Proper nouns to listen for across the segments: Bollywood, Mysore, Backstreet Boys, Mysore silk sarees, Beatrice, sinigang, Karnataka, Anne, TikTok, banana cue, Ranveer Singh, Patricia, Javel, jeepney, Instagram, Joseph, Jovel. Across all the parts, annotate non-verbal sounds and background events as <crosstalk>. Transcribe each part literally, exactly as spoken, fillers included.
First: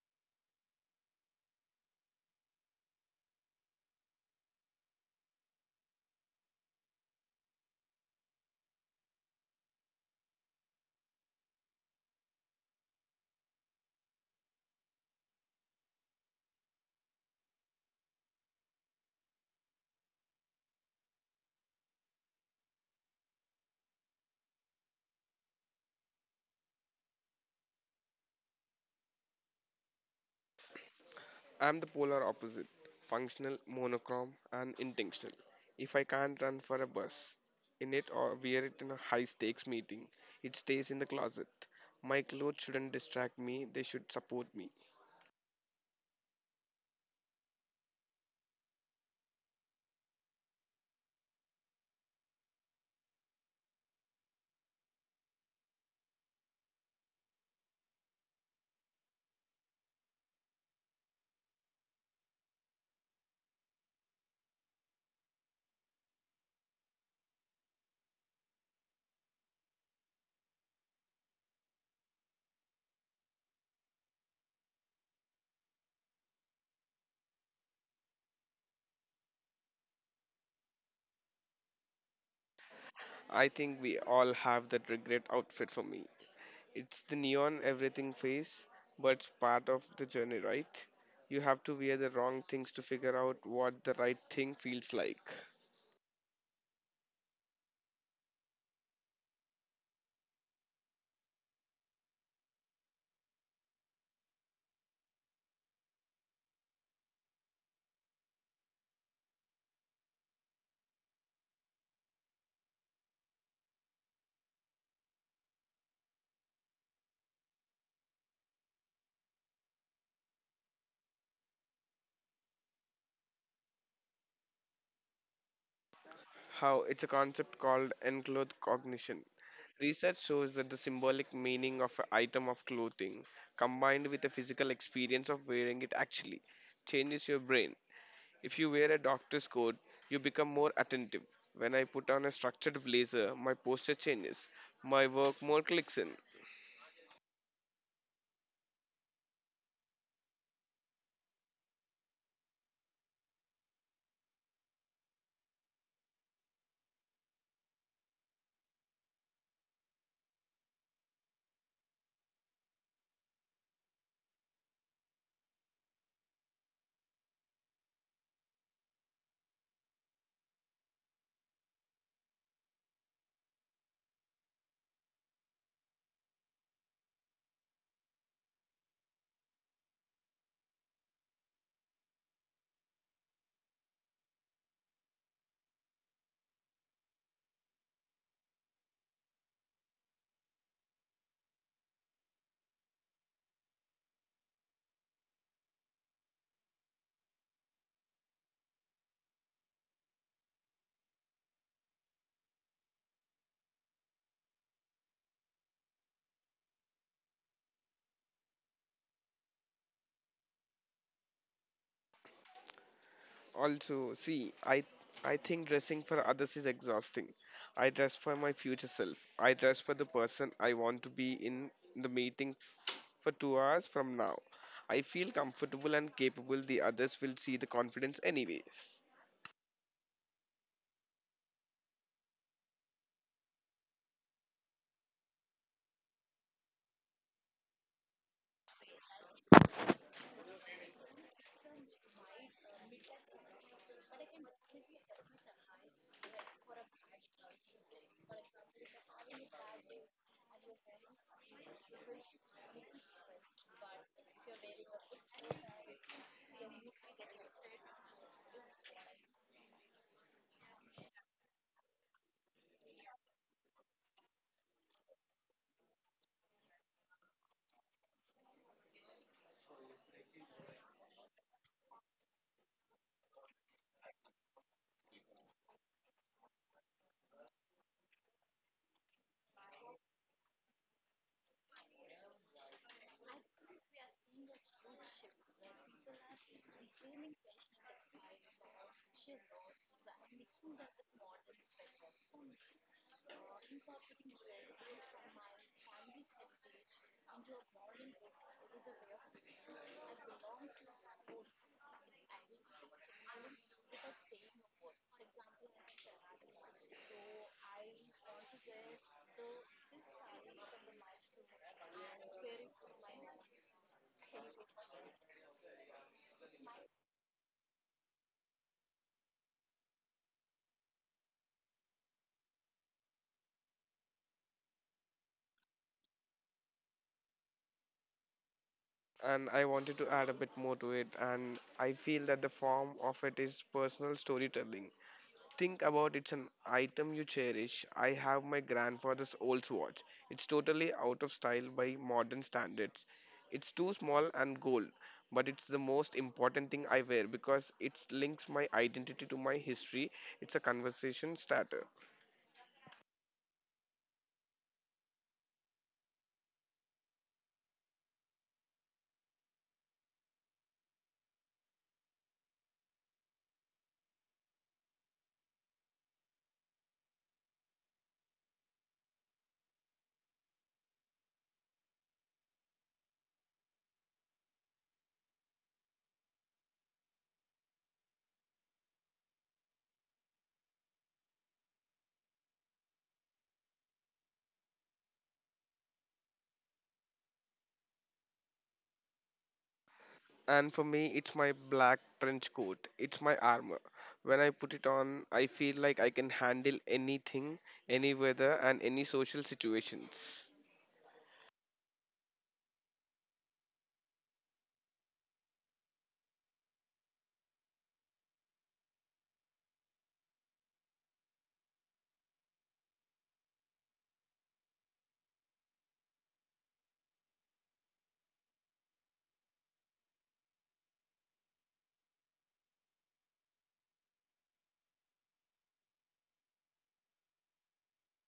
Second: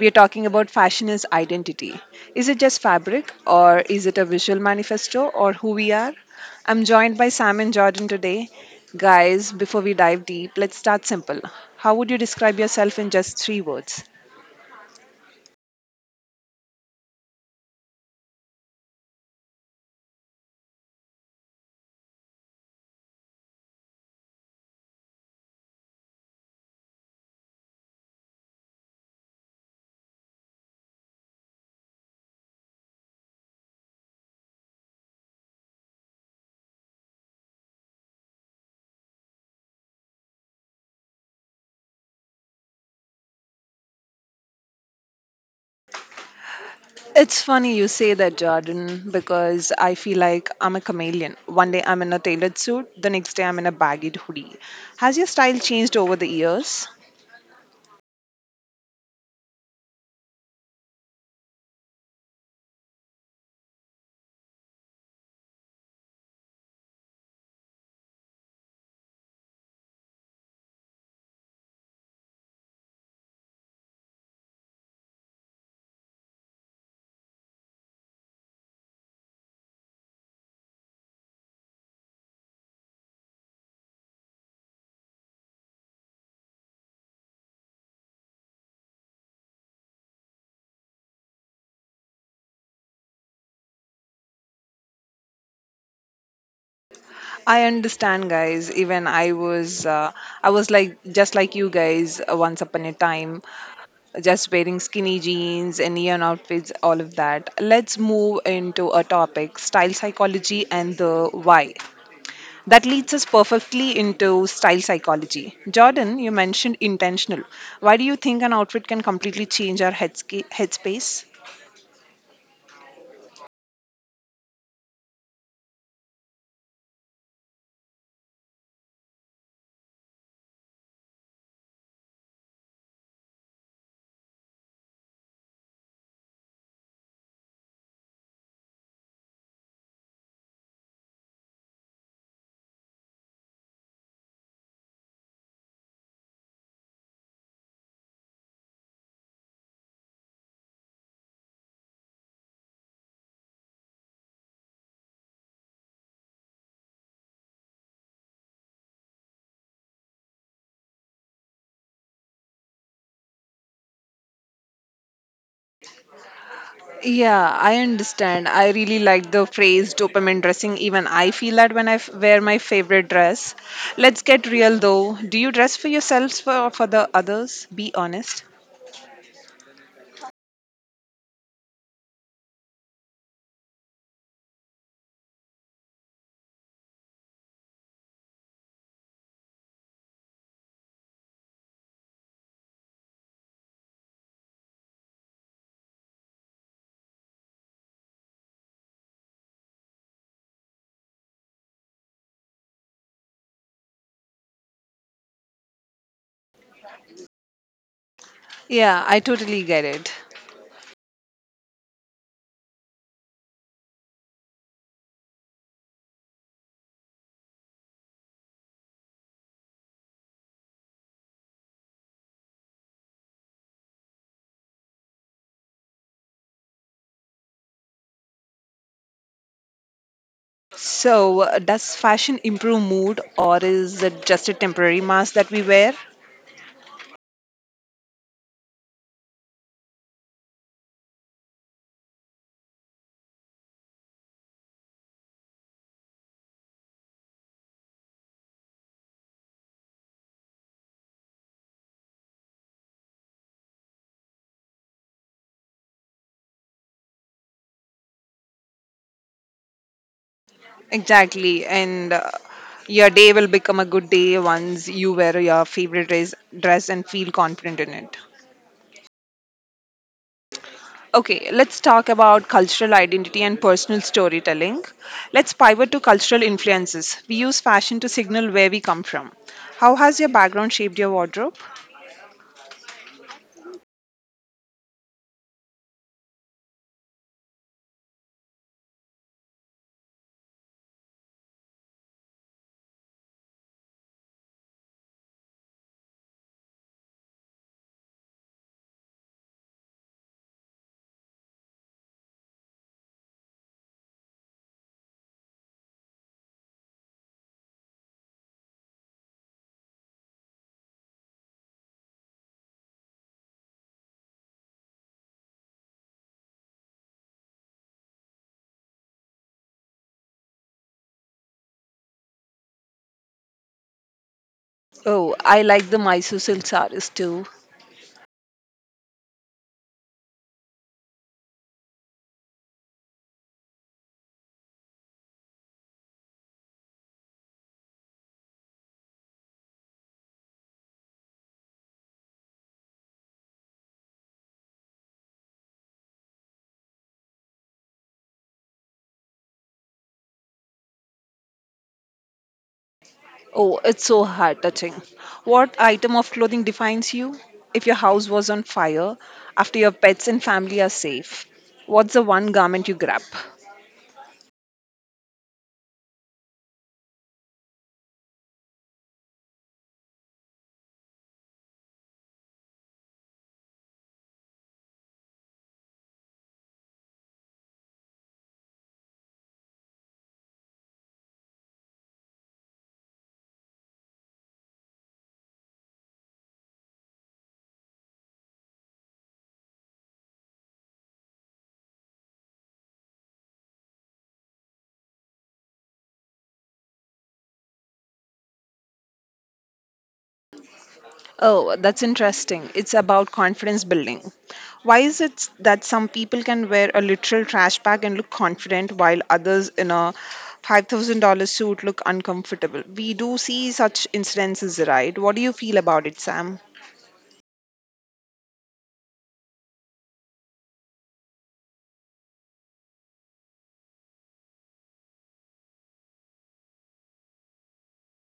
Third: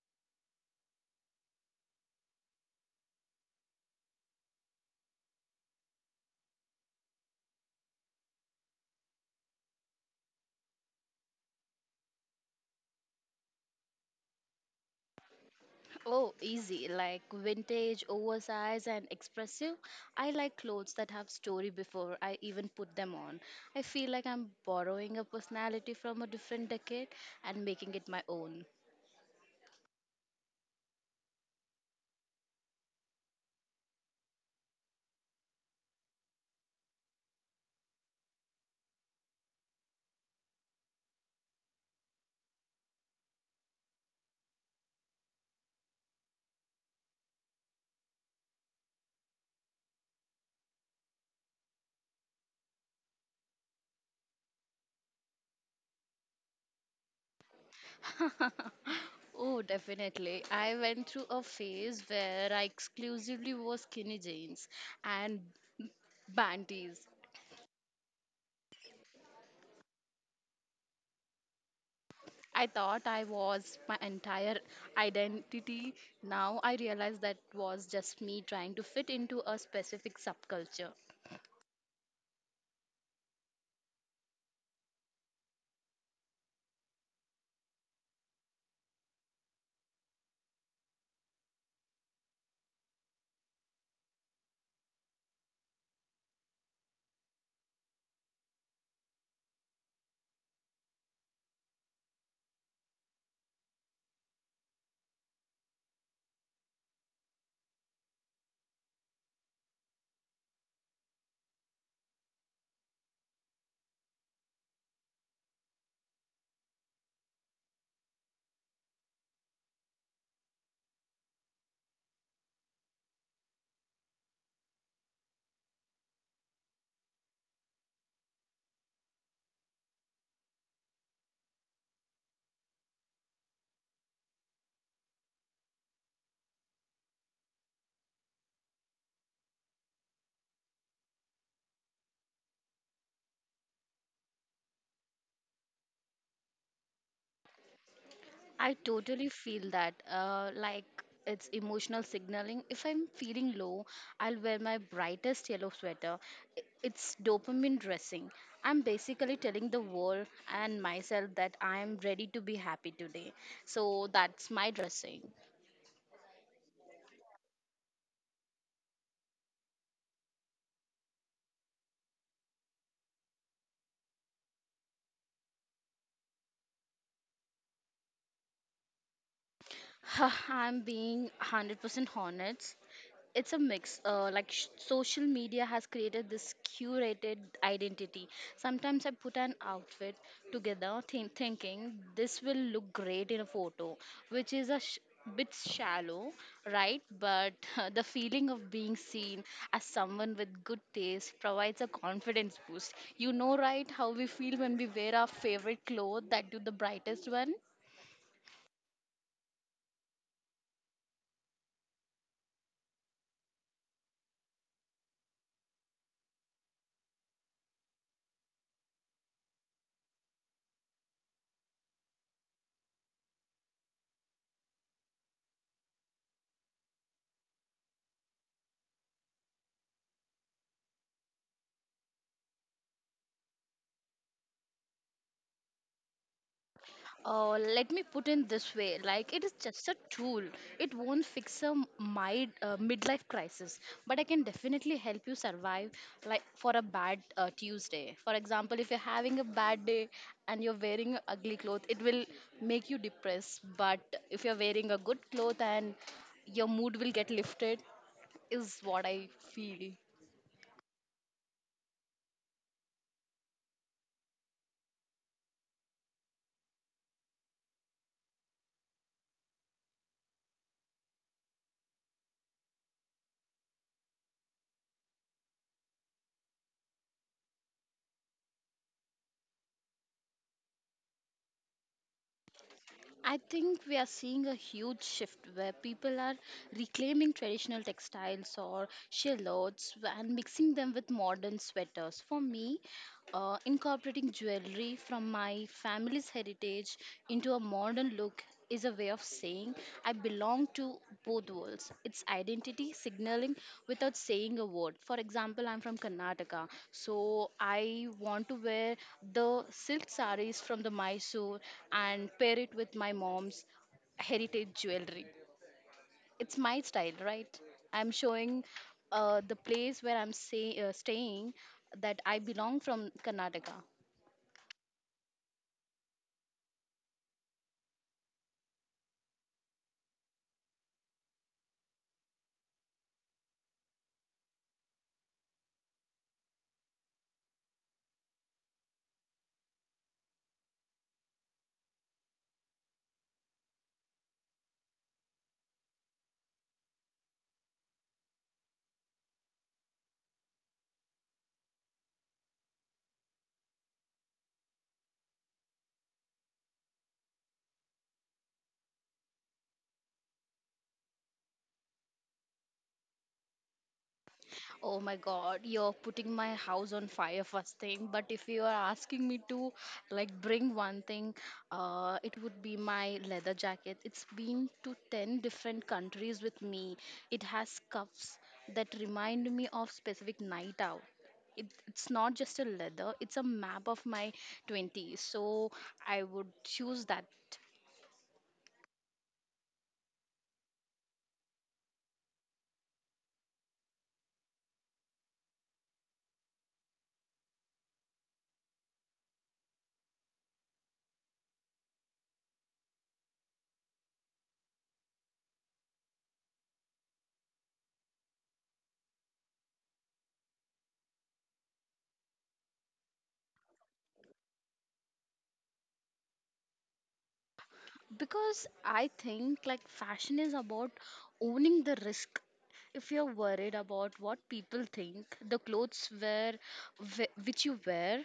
We are talking about fashion as identity. Is it just fabric, or is it a visual manifesto, or who we are? I'm joined by Sam and Jordan today. Guys, before we dive deep, let's start simple. How would you describe yourself in just three words? Oh, easy. Like vintage, oversized, and expressive. I like clothes that have story before I even put them on. I feel like I'm borrowing a personality from a different decade and making it my own. I'm the polar opposite, functional, monochrome, and intentional. If I can't run for a bus in it or wear it in a high stakes meeting, it stays in the closet. My clothes shouldn't distract me, they should support me. It's funny you say that, Jordan, because I feel like I'm a chameleon. One day I'm in a tailored suit, the next day I'm in a baggy hoodie. Has your style changed over the years? <laughs> Oh, definitely. I went through a phase where I exclusively wore skinny jeans and bandies. I thought I was my entire identity. Now I realize that was just me trying to fit into a specific subculture. I think we all have that regret outfit for me. It's the neon everything phase, but it's part of the journey, right? You have to wear the wrong things to figure out what the right thing feels like. I understand, guys. Even I was, uh, I was like just like you guys uh, once upon a time, just wearing skinny jeans and neon outfits, all of that. Let's move into a topic: style psychology and the why. That leads us perfectly into style psychology. Jordan, you mentioned intentional. Why do you think an outfit can completely change our headsca- headspace? How it's a concept called enclothed cognition. Research shows that the symbolic meaning of an item of clothing combined with the physical experience of wearing it actually changes your brain. If you wear a doctor's coat, you become more attentive. When I put on a structured blazer, my posture changes, my work more clicks in. I totally feel that, uh, like it's emotional signaling. If I'm feeling low, I'll wear my brightest yellow sweater. I- It's dopamine dressing. I'm basically telling the world and myself that I'm ready to be happy today. So that's my dressing. Yeah, I understand. I really like the phrase dopamine dressing. Even I feel that when I f- wear my favorite dress. Let's get real though. Do you dress for yourselves for, or for the others? Be honest. <laughs> I'm being one hundred percent honest. It's a mix. Uh, like sh- social media has created this curated identity. Sometimes I put an outfit together think thinking this will look great in a photo, which is a sh- bit shallow, right? But <laughs> the feeling of being seen as someone with good taste provides a confidence boost. You know, right, how we feel when we wear our favorite clothes that do the brightest one? Yeah, I totally get it. Also, see, I I think dressing for others is exhausting. I dress for my future self. I dress for the person I want to be in the meeting for two hours from now. I feel comfortable and capable. The others will see the confidence anyways. So, uh, does fashion improve mood or is it just a temporary mask that we wear? Uh, let me put in this way, like it is just a tool. It won't fix a my uh, midlife crisis, but I can definitely help you survive, like, for a bad uh, Tuesday. For example, if you're having a bad day and you're wearing a ugly clothes, it will make you depressed. But if you're wearing a good cloth and your mood will get lifted, is what I feel. Exactly. And uh, your day will become a good day once you wear your favorite dress, dress and feel confident in it. Okay, let's talk about cultural identity and personal storytelling. Let's pivot to cultural influences. We use fashion to signal where we come from. How has your background shaped your wardrobe? I think we are seeing a huge shift where people are reclaiming traditional textiles or shallots and mixing them with modern sweaters. For me, uh, incorporating jewelry from my family's heritage into a modern look is a way of saying I belong to both worlds. It's identity signaling without saying a word. For example, I'm from Karnataka, so I want to wear the silk sarees from the Mysore and pair it with my mom's heritage jewelry. It's my style, right? I'm showing uh, the place where I'm say, uh, staying, that I belong from Karnataka. Oh, I like the Mysore silk sarees too. And I wanted to add a bit more to it, and I feel that the form of it is personal storytelling. Think about it's an item you cherish. I have my grandfather's old watch. It's totally out of style by modern standards. It's too small and gold, but it's the most important thing I wear because it links my identity to my history. It's a conversation starter. Oh, it's so heart touching. What item of clothing defines you? If your house was on fire, after your pets and family are safe, what's the one garment you grab? Oh my god, you're putting my house on fire first thing. But if you are asking me to like bring one thing, uh, it would be my leather jacket. It's been to ten different countries with me. It has cuffs that remind me of specific night out. It, it's not just a leather, it's a map of my twenties. So I would choose that. And for me, it's my black trench coat. It's my armor. When I put it on, I feel like I can handle anything, any weather, and any social situations. Oh, that's interesting. It's about confidence building. Why is it that some people can wear a literal trash bag and look confident while others in a five thousand dollars suit look uncomfortable? We do see such incidences, right? What do you feel about it, Sam? Because I think like fashion is about owning the risk. If you're worried about what people think, the clothes wear wh- which you wear,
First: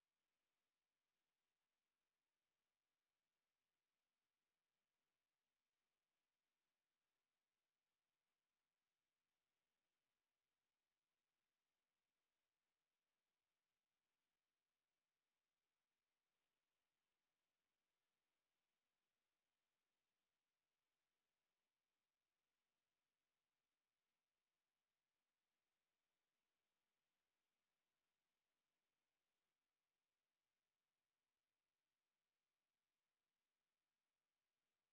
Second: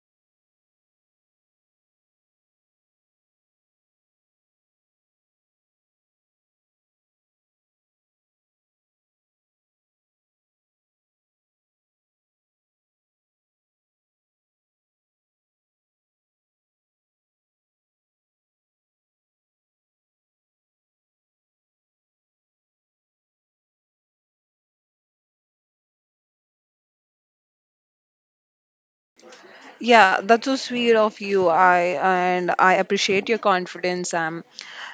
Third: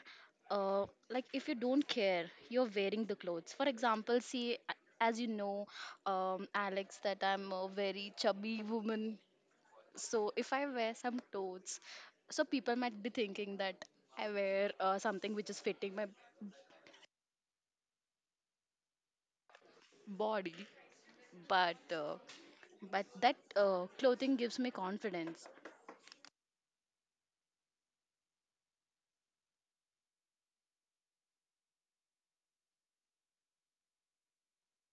uh, like if you don't care, you're wearing the clothes. For example, see, a- as you know, um, Alex, that I'm a very chubby woman. So if I wear some clothes, so people might be thinking that I wear uh, something which is fitting my body. but uh, but that uh, clothing gives me confidence. Yeah, that's so sweet of you. I and I appreciate your confidence, Sam.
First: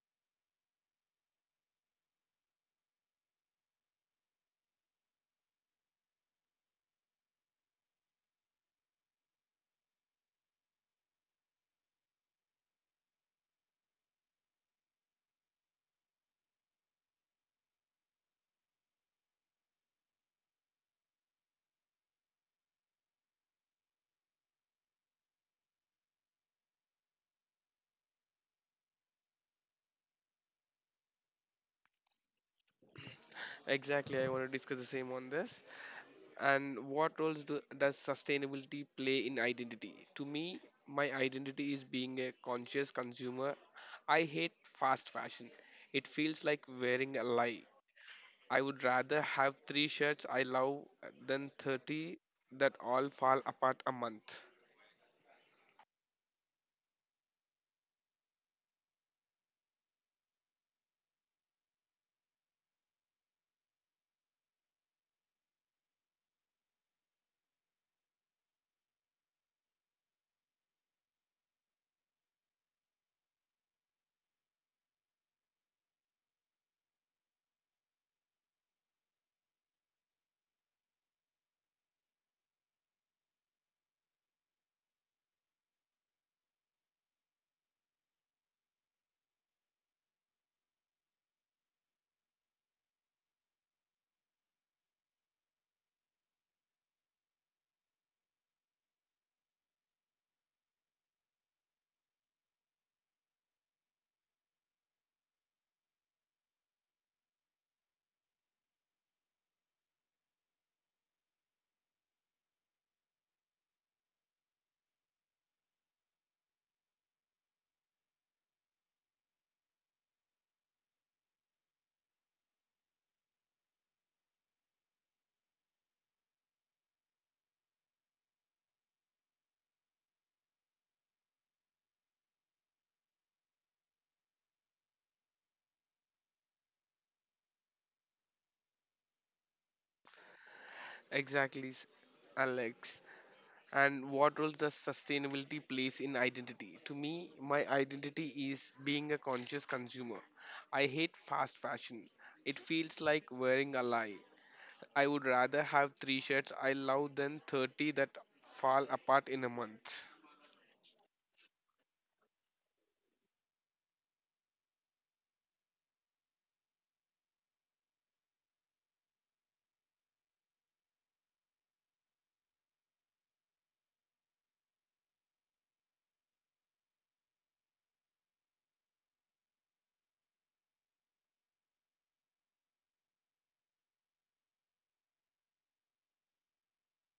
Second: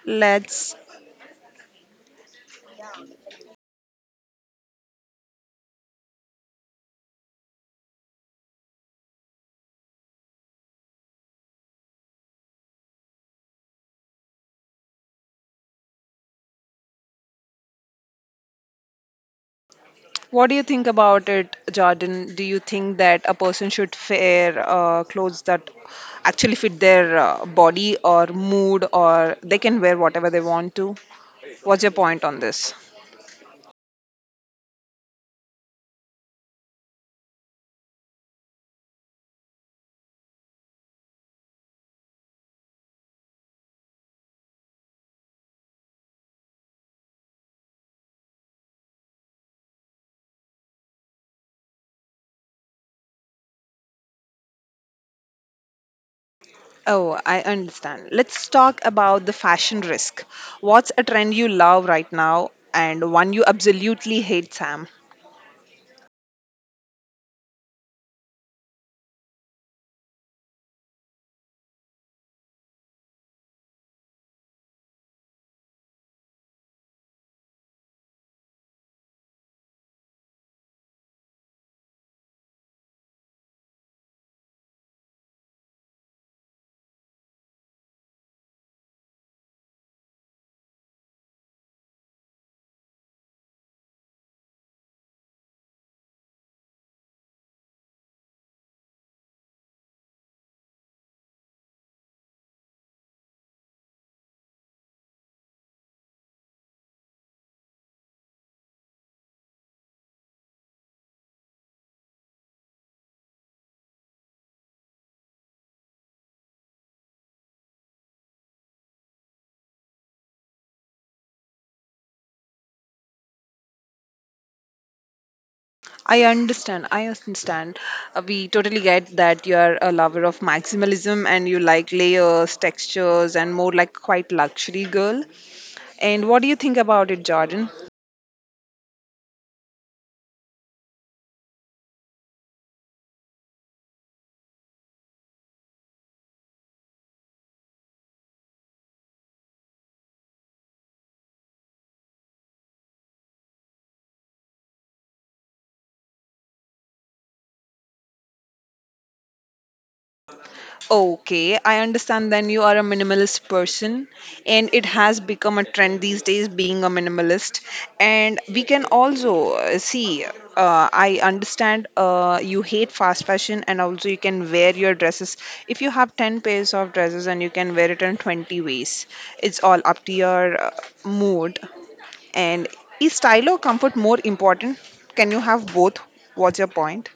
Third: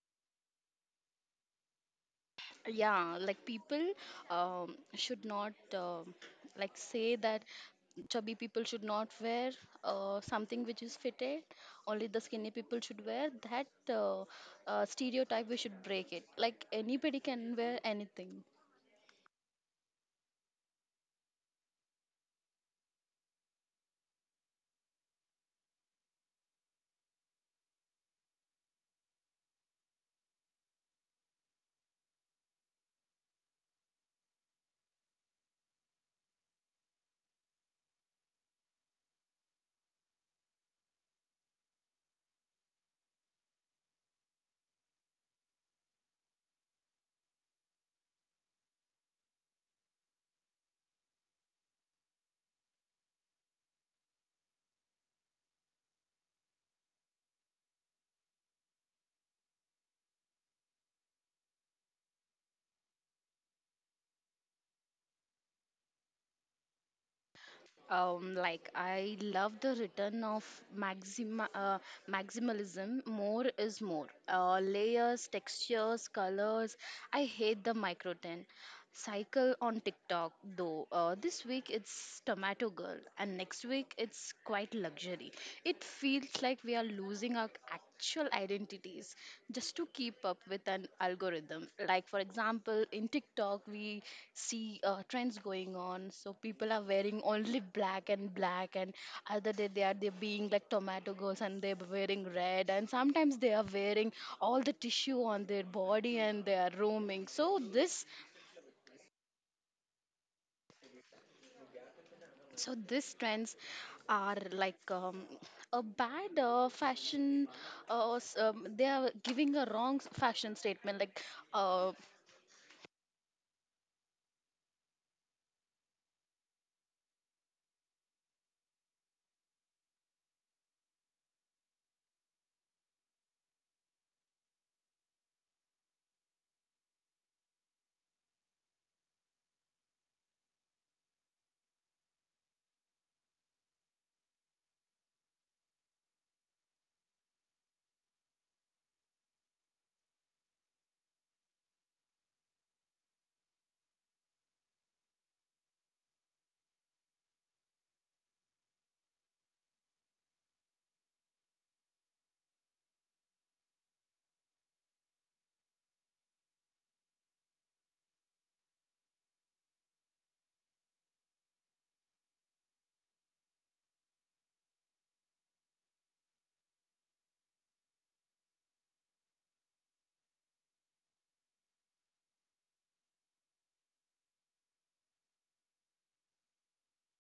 Let's Yeah, like people um, should not uh, like say that chubby people should not wear uh, something which is fitted, only the skinny people should wear that. uh, uh, Stereotype, we should break it, like anybody can wear anything. What do you think about it, Jordan? Do you think that a person should wear uh, clothes that actually fit their uh, body or mood, or they can wear whatever they want to? What's your point on this? Exactly, I want to discuss the same on this. And what roles do, does sustainability play in identity? To me, my identity is being a conscious consumer. I hate fast fashion. It feels like wearing a lie. I would rather have three shirts I love than thirty that all fall apart a month. Oh, I understand. Let's talk about the fashion risk. What's a trend you love right now and one you absolutely hate, Sam? Um, like I love the return of maxima, uh, maximalism. More is more. Uh, layers, textures, colors. I hate the micro ten cycle on TikTok though. Uh, this week it's Tomato Girl, and next week it's quite luxury. It feels like we are losing our actual identities just to keep up with an algorithm. Like, for example, in TikTok, we see uh, trends going on. So, people are wearing only black and black, and other day they are they being like tomato girls and they're wearing red, and sometimes they are wearing all the tissue on their body and they are roaming. So, this so these trends are like um, a bad uh, fashion, uh, s- um, they are giving a wrong s- fashion statement, like uh, I understand. I understand. Uh, we totally get that you are a lover of maximalism and you like layers, textures, and more like quite luxury girl. And what do you think about it, Jordan? Exactly, s- Alex. And what role does sustainability plays in identity? To me, my identity is being a conscious consumer. I hate fast fashion. It feels like wearing a lie. I would rather have three shirts I love than thirty that fall apart in a month. Okay, I understand then you are a minimalist person, and it has become a trend these days being a minimalist. And we can also uh, see, uh, I understand uh, you hate fast fashion, and also you can wear your dresses. If you have ten pairs of dresses and you can wear it in twenty ways, it's all up to your uh, mood. And is style or comfort more important? Can you have both? What's your point?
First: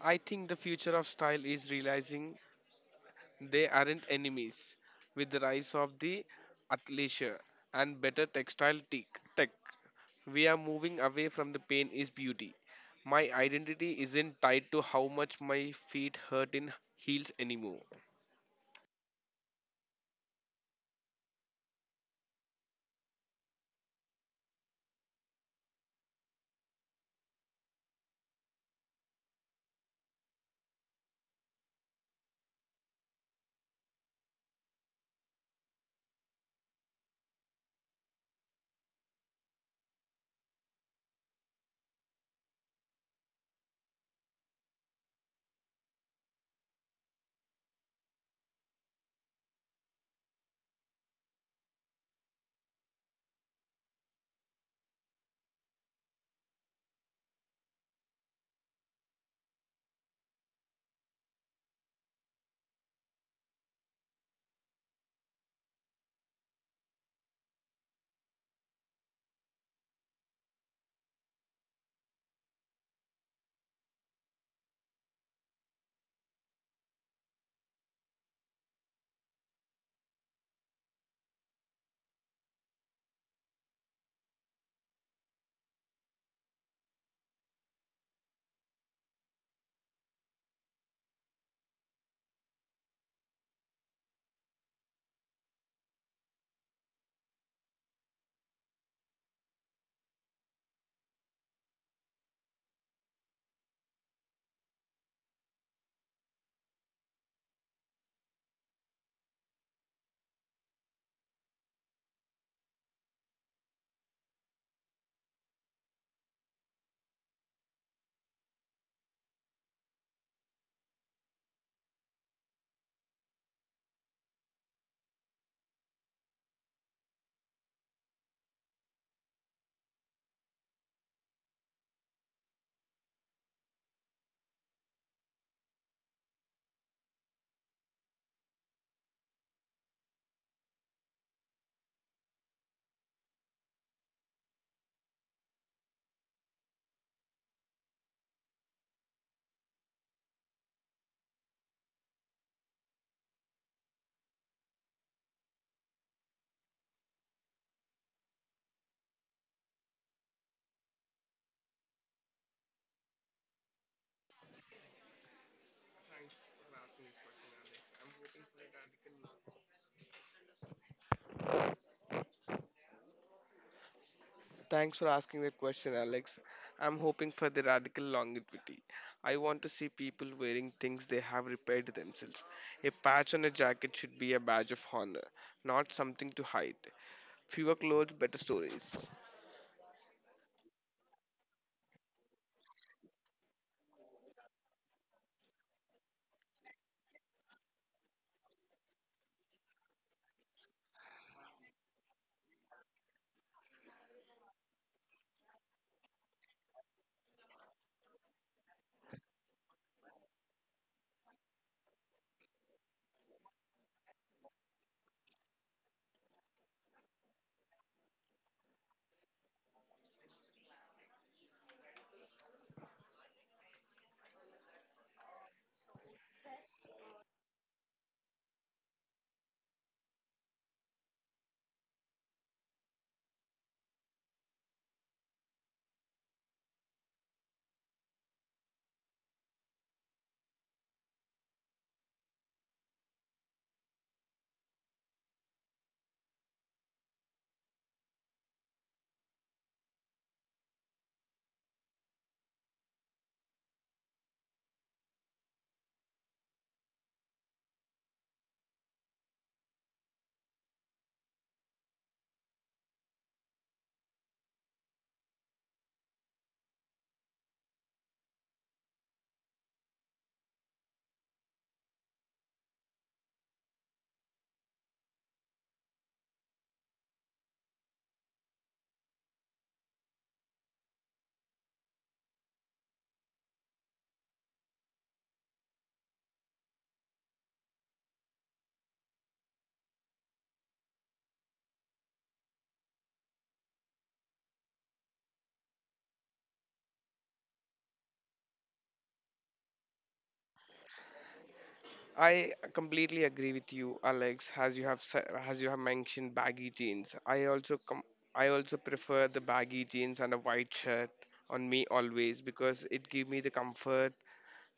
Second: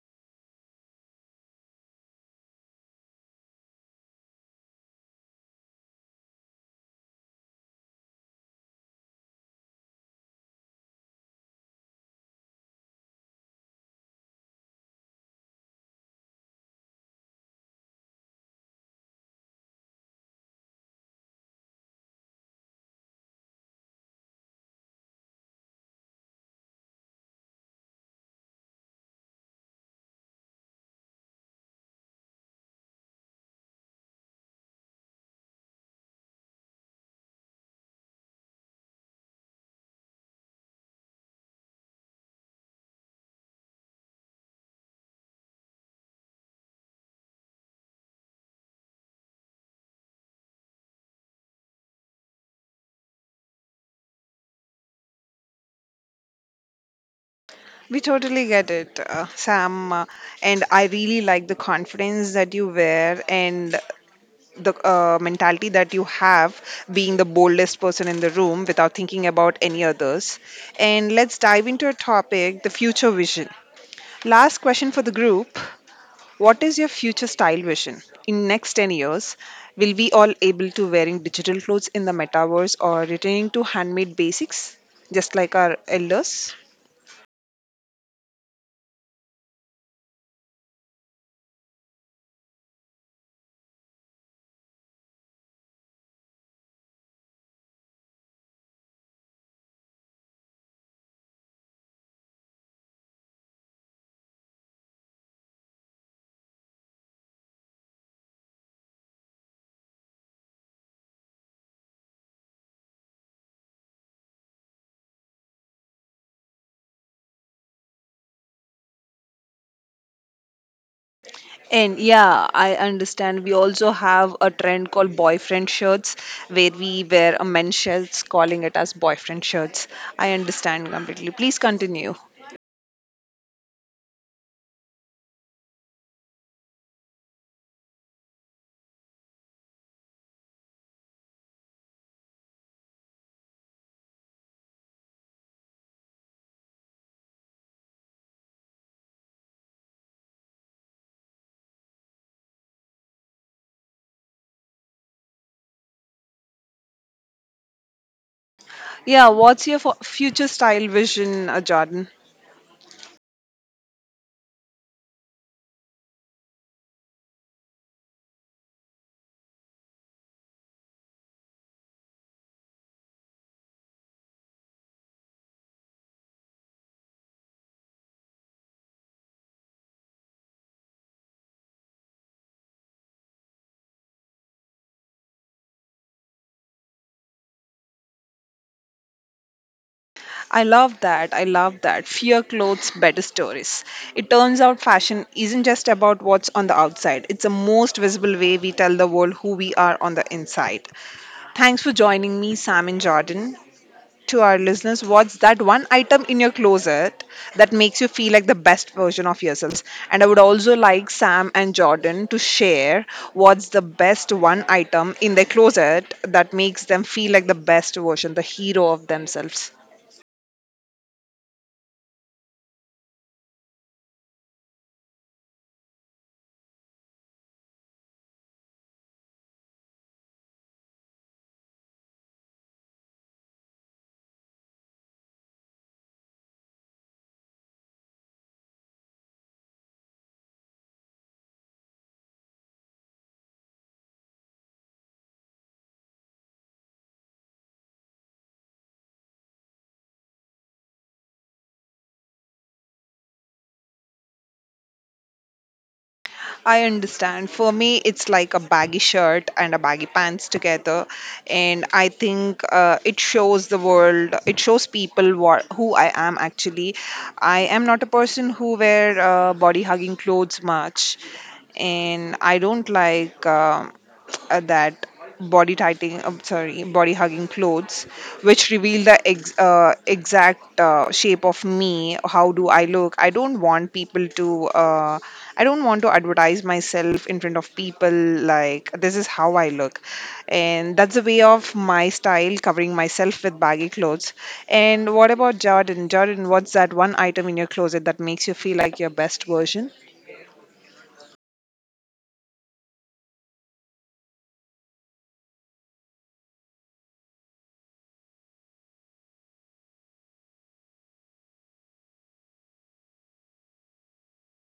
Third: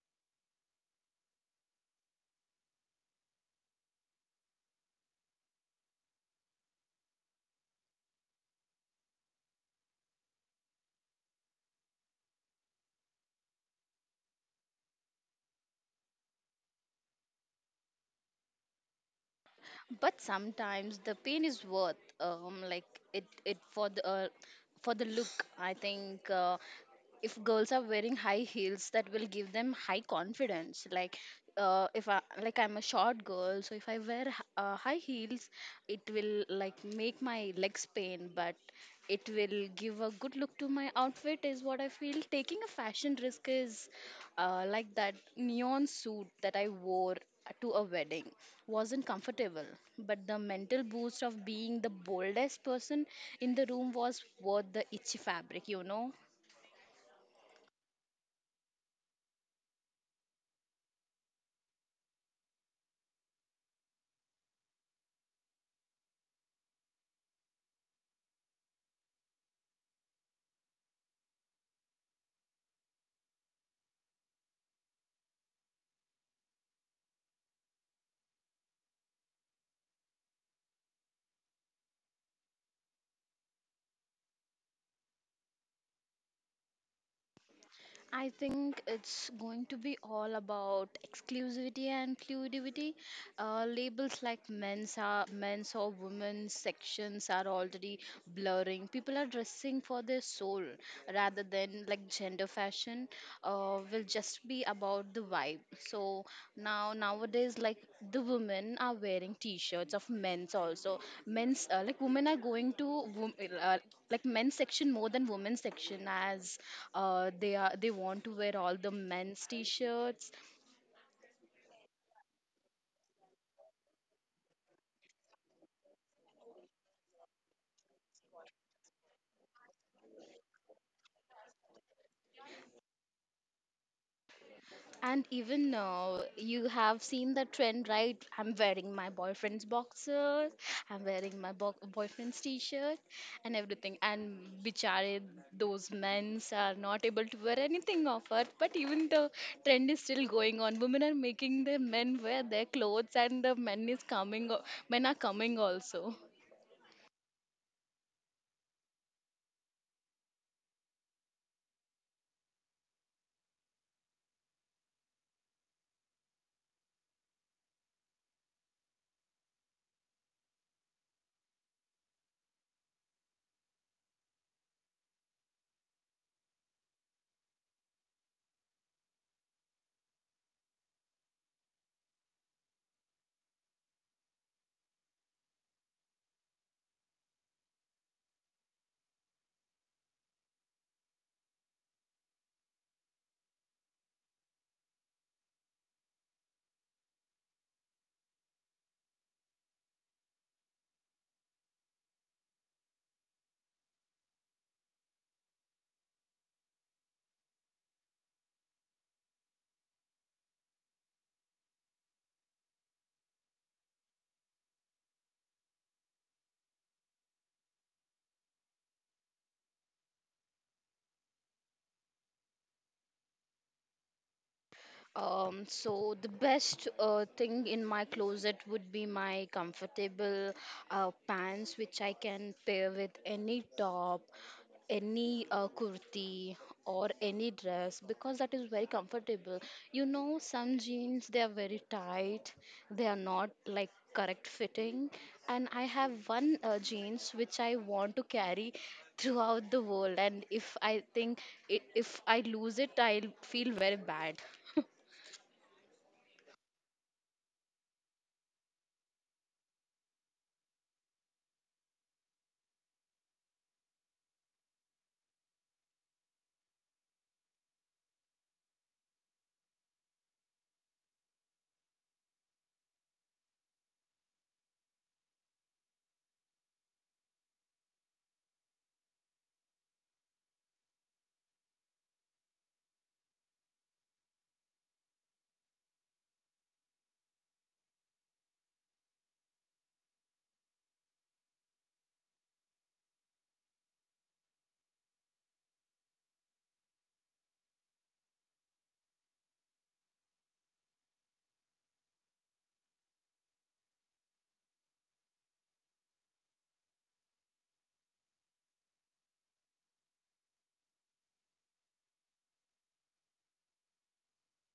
I think the future of style is realizing they aren't enemies. With the rise of the athleisure and better textile tech, tech, we are moving away from the pain is beauty. My identity isn't tied to how much my feet hurt in heels anymore. but sometimes the pain is worth, um like it it for the uh, for the look. I think, uh, if girls are wearing high heels that will give them high confidence, like uh, if I like I'm a short girl, so if I wear h- uh, high heels, it will like make my legs pain, but it will give a good look to my outfit. Is what I feel. Taking a fashion risk is, uh, like that neon suit that I wore to a wedding wasn't comfortable, but the mental boost of being the boldest person in the room was worth the itchy fabric, you know. We totally get it, uh, Sam. Uh, and I really like the confidence that you wear and the uh, mentality that you have being the boldest person in the room without thinking about any others. And let's dive into a topic the future vision. Last question for the group. What is your future style vision? In next ten years, will we all able to wearing digital clothes in the metaverse or returning to handmade basics just like our elders? I think it's going to be all about exclusivity and fluidity. Uh, labels like men's are men's or women's sections are already blurring. People are dressing for their soul rather than like gender fashion. Uh, will just just be about the vibe. So now nowadays, like the women are wearing t-shirts of men's also. Men's uh, Like women are going to wom- uh, like men's section more than women's section, as uh, they are they want to wear all the men's t-shirts. And yeah, I understand. We also have a trend called boyfriend shirts, where we wear a men's shirts, calling it as boyfriend shirts. I understand completely. Please continue. And even now, you have seen the trend, right? I'm wearing my boyfriend's boxers, I'm wearing my bo- boyfriend's t shirt, and everything. And bichare, those men's are not able to wear anything of it. But even the trend is still going on. Women are making the men wear their clothes, and the men is coming, o- men are coming also. Yeah, what's your fu- future style vision, uh, Jordan? Thanks for asking that question, Alex. I'm hoping for the radical longevity. I want to see people wearing things they have repaired themselves. A patch on a jacket should be a badge of honor, not something to hide. Fewer clothes, better stories. I love that. I love that. Fear clothes, better stories. It turns out fashion isn't just about what's on the outside, it's the most visible way we tell the world who we are on the inside. Thanks for joining me, Sam and Jordan. To our listeners, what's that one item in your closet that makes you feel like the best version of yourselves? And I would also like Sam and Jordan to share what's the best one item in their closet that makes them feel like the best version, the hero of themselves. Um, so the best uh, thing in my closet would be my comfortable uh, pants, which I can pair with any top, any uh, kurti, or any dress, because that is very comfortable. You know, some jeans they are very tight, they are not like correct fitting, and I have one uh, jeans which I want to carry throughout the world, and if I think i- if I lose it, I'll feel very bad. <laughs> I understand. For me, it's like a baggy shirt and a baggy pants together, and I think uh, it shows the world. It shows people what who I am actually. I am not a person who wear uh, body hugging clothes much, and I don't like um <tsk> uh, that body tightening, I'm sorry, body hugging clothes, which reveal the ex- uh, exact uh, shape of me. How do I look? I don't want people to. Uh, I don't want to advertise myself in front of people like this is how I look, and that's a way of my style covering myself with baggy clothes. And what about Jordan? Jordan, what's that one item in your closet that makes you feel like your best version? I completely agree with you, Alex. As you have se- as you have mentioned, baggy jeans. I also com- I also prefer the baggy jeans and a white shirt on me always because it give me the comfort,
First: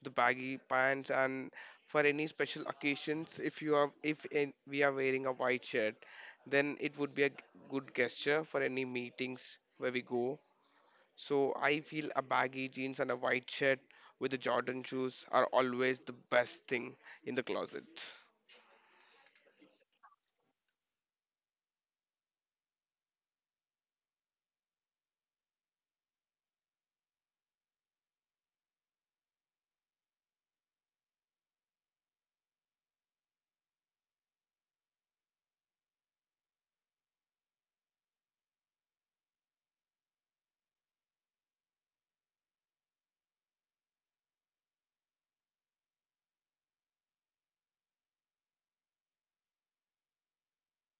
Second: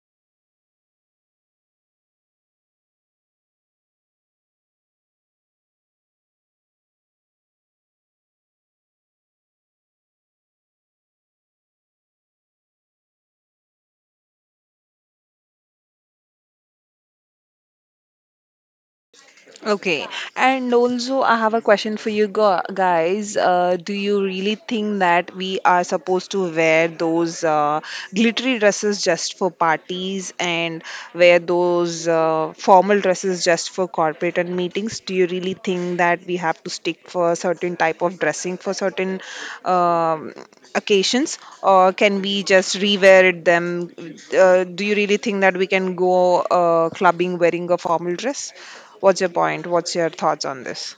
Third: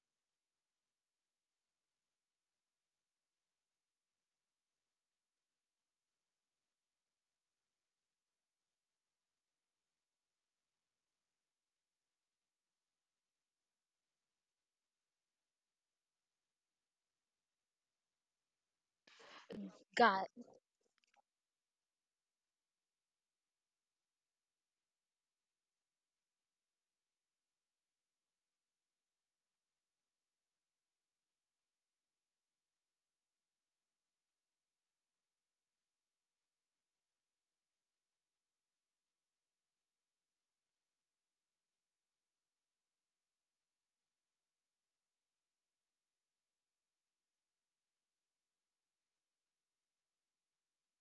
the baggy pants, and for any special occasions, if you are if in, we are wearing a white shirt, then it would be a g- good gesture for any meetings where we go. So I feel a baggy jeans and a white shirt with the Jordan shoes are always the best thing in the closet. Okay, God. and also I have a question for you gu- guys. Uh, do you really think that we are supposed to wear those uh, glittery dresses just for parties and wear those uh, formal dresses just for corporate and meetings? Do you really think that we have to stick for a certain type of dressing for certain um, occasions, or can we just rewear it them? Uh, do you really think that we can go uh, clubbing wearing a formal dress? What's your point? What's your thoughts on this?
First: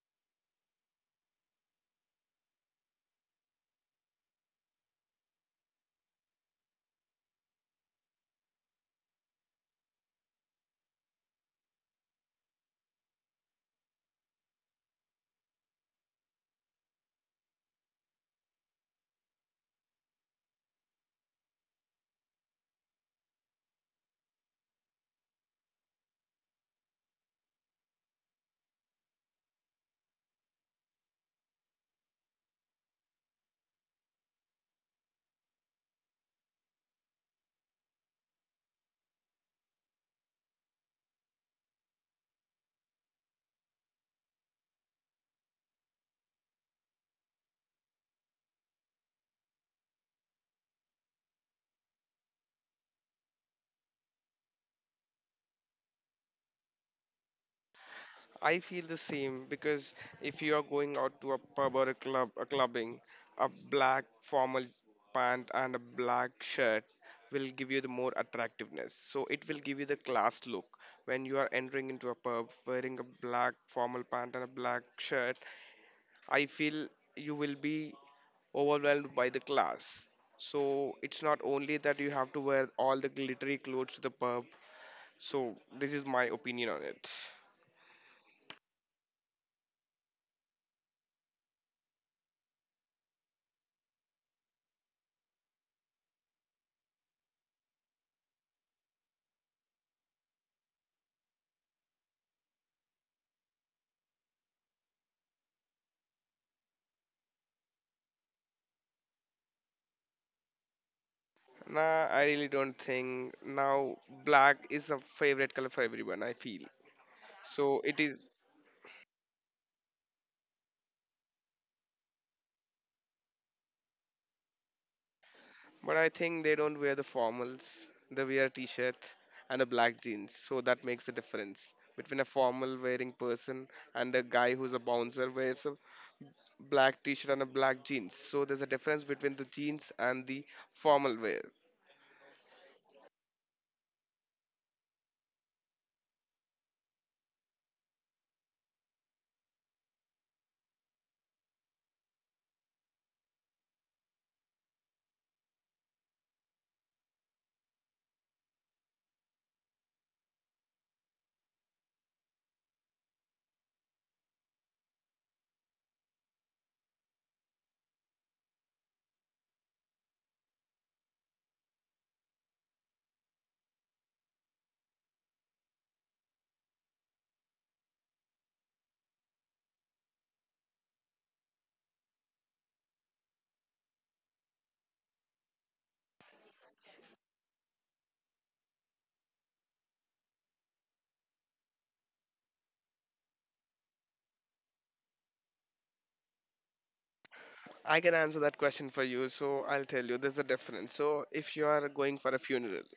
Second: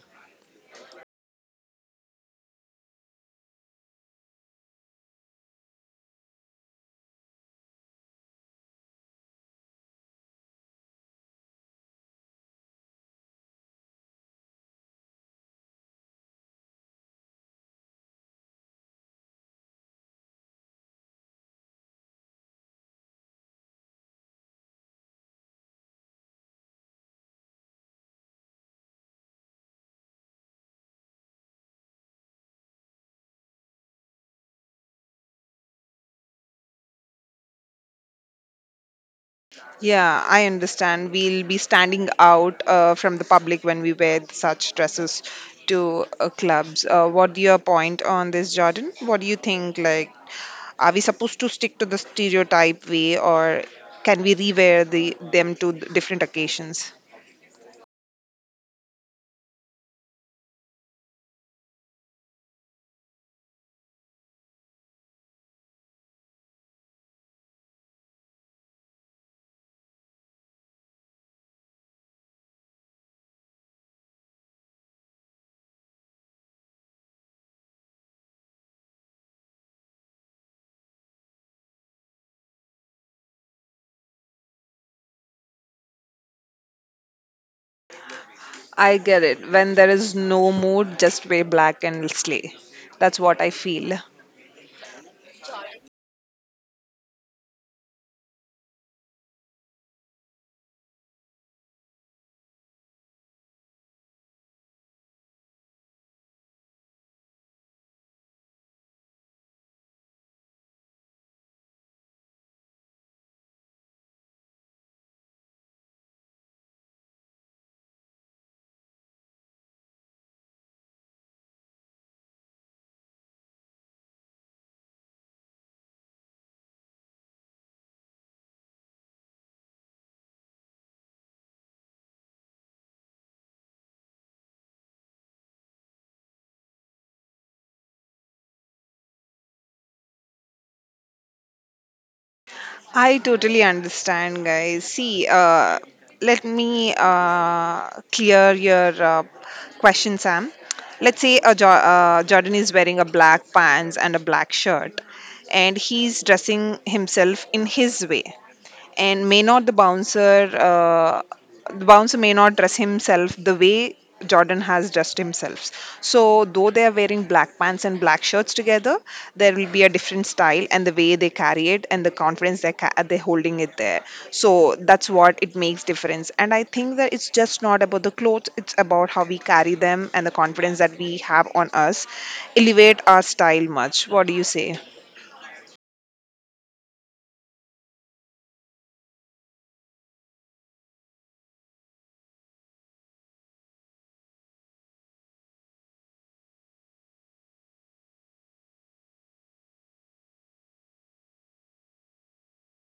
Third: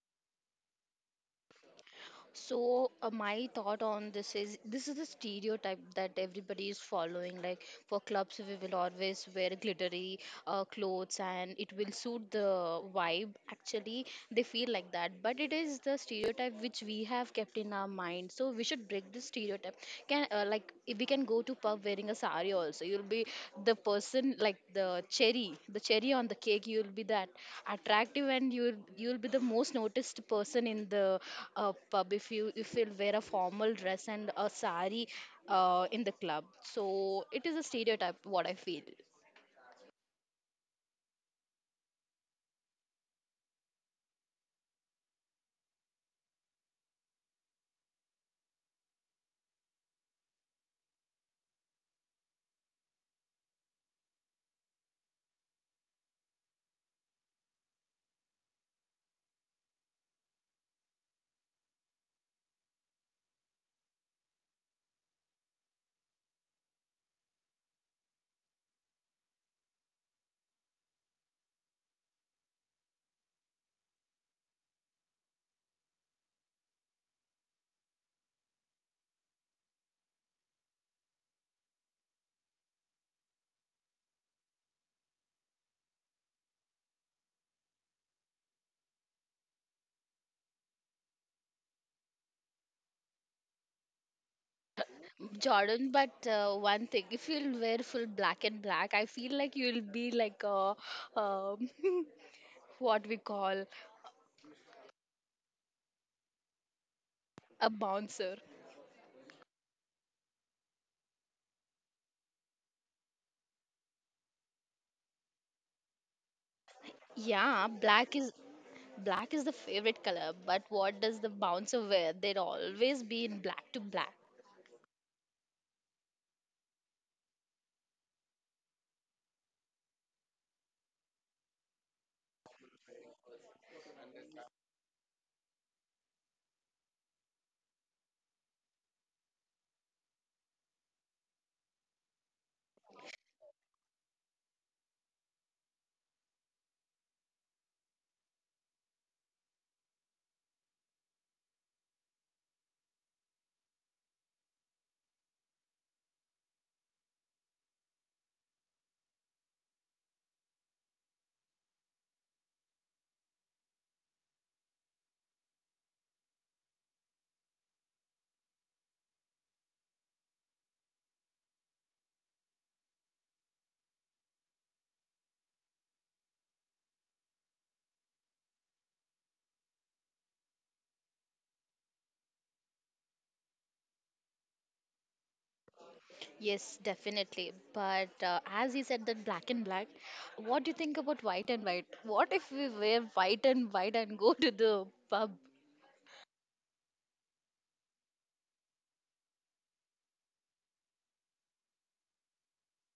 So uh, my thought on this is, this is the stereotype that everybody is following. Like for clubs, we will always wear glittery uh, clothes and it will suit the vibe. Actually, they feel like that, but it is the stereotype which we have kept in our mind. So we should break this stereotype. Can uh, like if we can go to pub wearing a sari also, you'll be the person, like the cherry the cherry on the cake, you'll be that attractive, and you'll you'll be the most noticed person in the uh, pub. If you if you'll wear a formal dress and a sari uh, in the club, so it is a stereotype, what I feel. Yeah, I understand. We'll be standing out uh, from the public when we wear such dresses to uh, clubs. Uh, what your point on this, Jordan? What do you think? Like, are we supposed to stick to the stereotype way, or can we rewear the them to different occasions? I feel the same because if you are going out to a pub or a club, a clubbing, a black formal pant and a black shirt will give you the more attractiveness. So it will give you the class look. When you are entering into a pub wearing a black formal pant and a black shirt, I feel you will be overwhelmed by the class. So it's not only that you have to wear all the glittery clothes to the pub. So this is my opinion on it. I get it. When there is no mood, just wear black and slay. That's what I feel. Jordan, but uh, one thing, if you'll wear full black and black, I feel like you'll be like a, um, <laughs> what we call a bouncer. Nah, I really don't think. Now, black is a favorite color for everyone, I feel. Yeah, So it black is. is black is the favorite color, but what does the bouncer wear? They'd always be in black to black. But I think they don't wear the formals. They wear a t-shirt and a black jeans. So that makes the difference between a formal wearing person and a guy who's a bouncer wears a black t-shirt and a black jeans. So there's a difference between the jeans and the formal wear. I totally understand, guys. See, uh, let me uh, clear your uh, question, Sam. Let's say a jo- uh, Jordan is wearing a black pants and a black shirt, and he's dressing himself in his way and may not the bouncer uh, the bouncer may not dress himself the way Jordan has dressed himself. So though they are wearing black pants and black shirts together, there will be a different style and the way they carry it and the confidence they ca- they're holding it there. So that's what it makes difference. And I think that it's just not about the clothes; it's about how we carry them and the confidence that we have on us, elevate our style much. What do you say? Yes, definitely. But uh, as he said that black and black, what do you think about white and white? What if we wear white and white and go to the pub? I can answer that question for you, so I'll tell you there's a difference. So if you are going for a funeral,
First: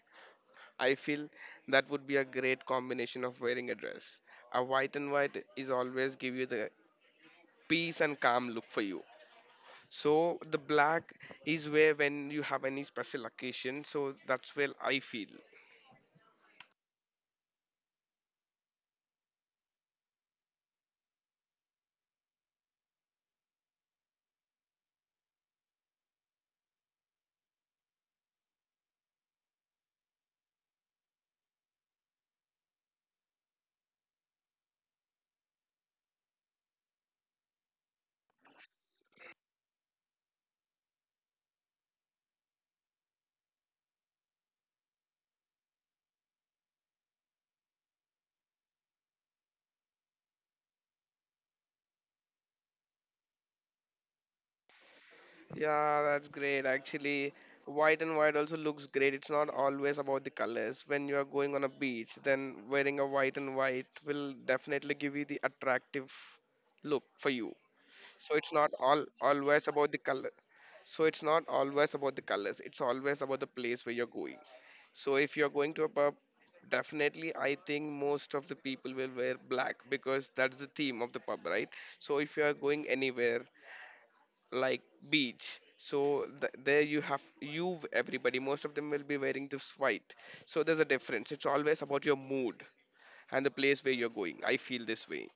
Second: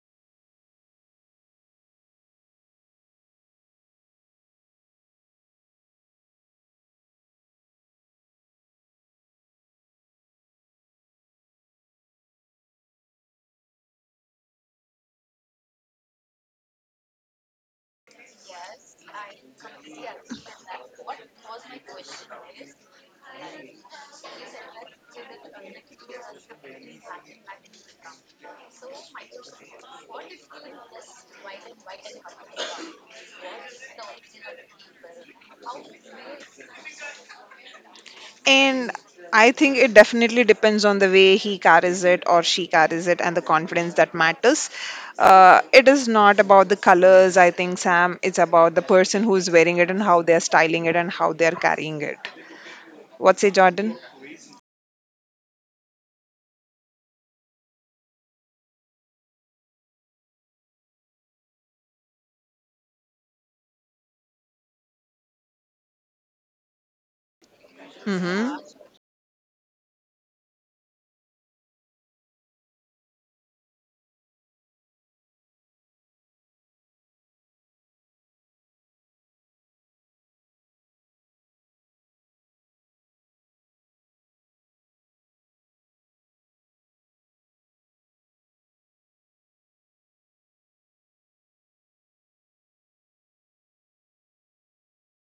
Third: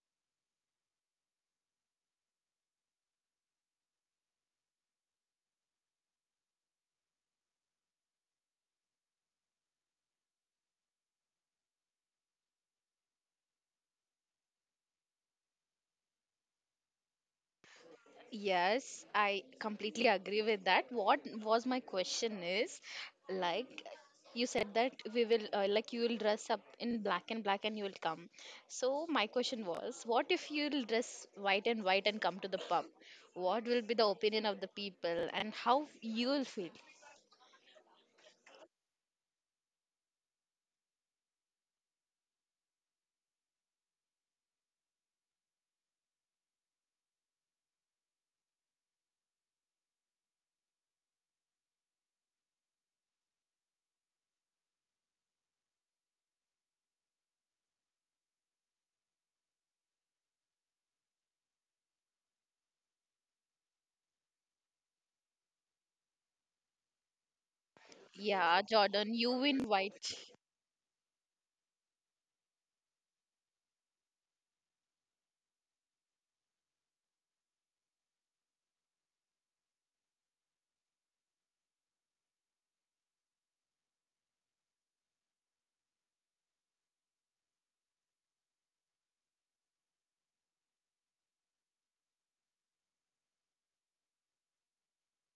I feel that would be a great combination of wearing a dress. A white and white is always give you the peace and calm look for you. So the black is where when you have any special occasion. So that's where I feel. Yes, I completely agree with that. What was my question is, like, you said that we will uh, like you will dress up in black and black and you will come. So my question was, what if you'll dress white and white and come to the pub? What will be the opinion of the people and how you will feel? And I think it definitely depends on the way he carries it or she carries it and the confidence that matters. Uh, it is not about the colors, I think, Sam. It's about the person who is wearing it and how they're styling it and how they're carrying it. What say, Jordan? Yeah, that's great. Actually, white and white also looks great. It's not always about the colors. When you are going on a beach, then wearing a white and white will definitely give you the attractive look for you. So it's Yeah, not all Jordan, you always in about the white. color. So it's not always about the colors. It's always about the place where you're going. So if you're going to a pub, definitely I think most of the people will wear black because that's the theme of the pub, right? So if you are going anywhere like beach, so th- there you have you everybody most of them will be wearing this white. So there's a difference. It's always about your mood and the place where you're going, I feel this way.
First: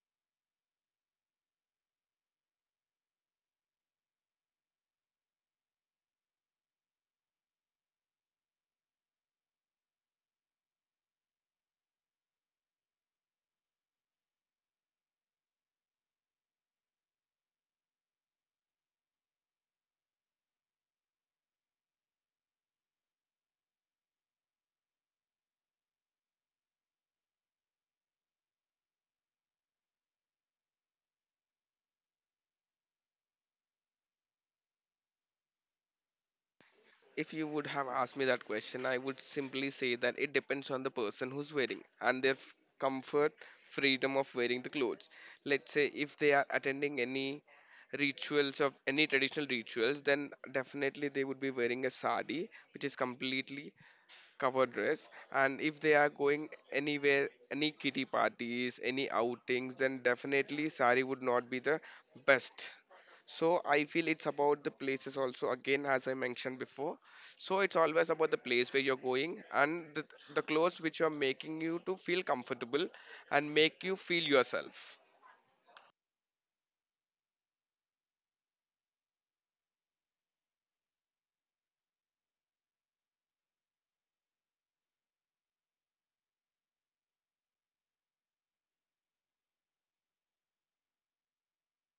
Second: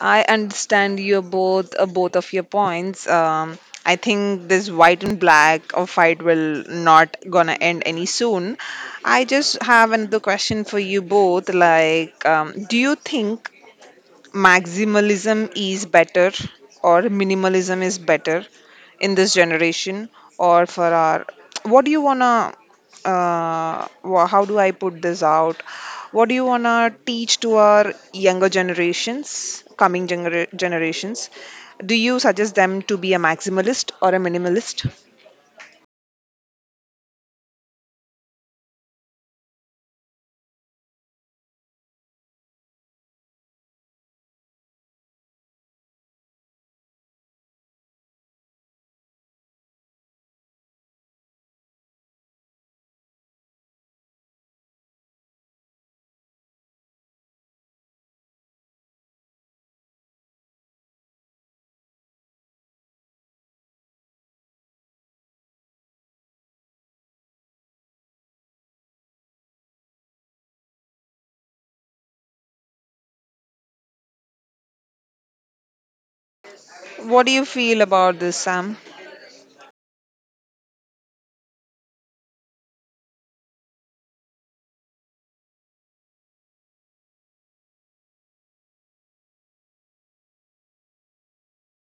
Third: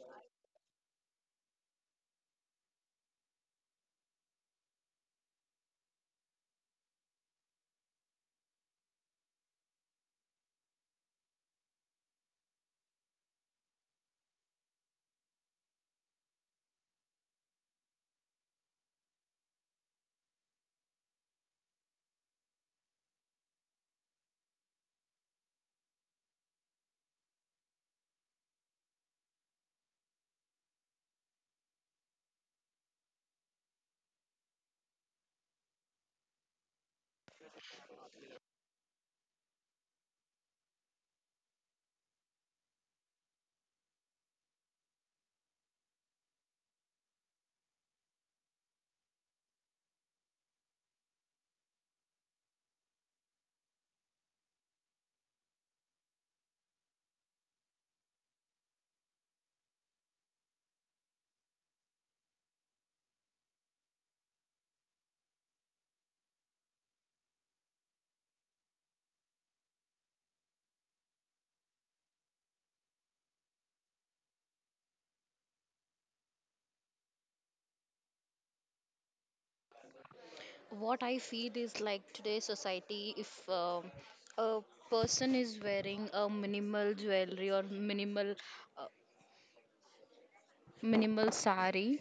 I understand your both uh, both of your points. Um, I think this white and black of fight will not gonna end any soon. I just have another question for you both. Like, um, do you think maximalism is better or minimalism is better in this generation or for our, what do you wanna uh wha- how do I put this out? What do you wanna teach to our younger generations, coming gener- generations? Do you suggest them to be a maximalist or a minimalist? If you would have asked me that question, I would simply say that it depends on the person who's wearing and their f- comfort, freedom of wearing the clothes. Let's say if they are attending any rituals of any traditional rituals, then definitely they would be wearing a sari which is completely cover dress. And if they are going anywhere, any kitty parties, any outings, then definitely sari would not be the best. So I feel it's about the places also, again, as I mentioned before. So it's always about the place where you're going and the, the clothes which are making you to feel comfortable and make you feel yourself. What do you feel about this, Sam? What I feel is, like, today's society, if um a person is wearing a minimal jewelry or minimal uh, minimal salary,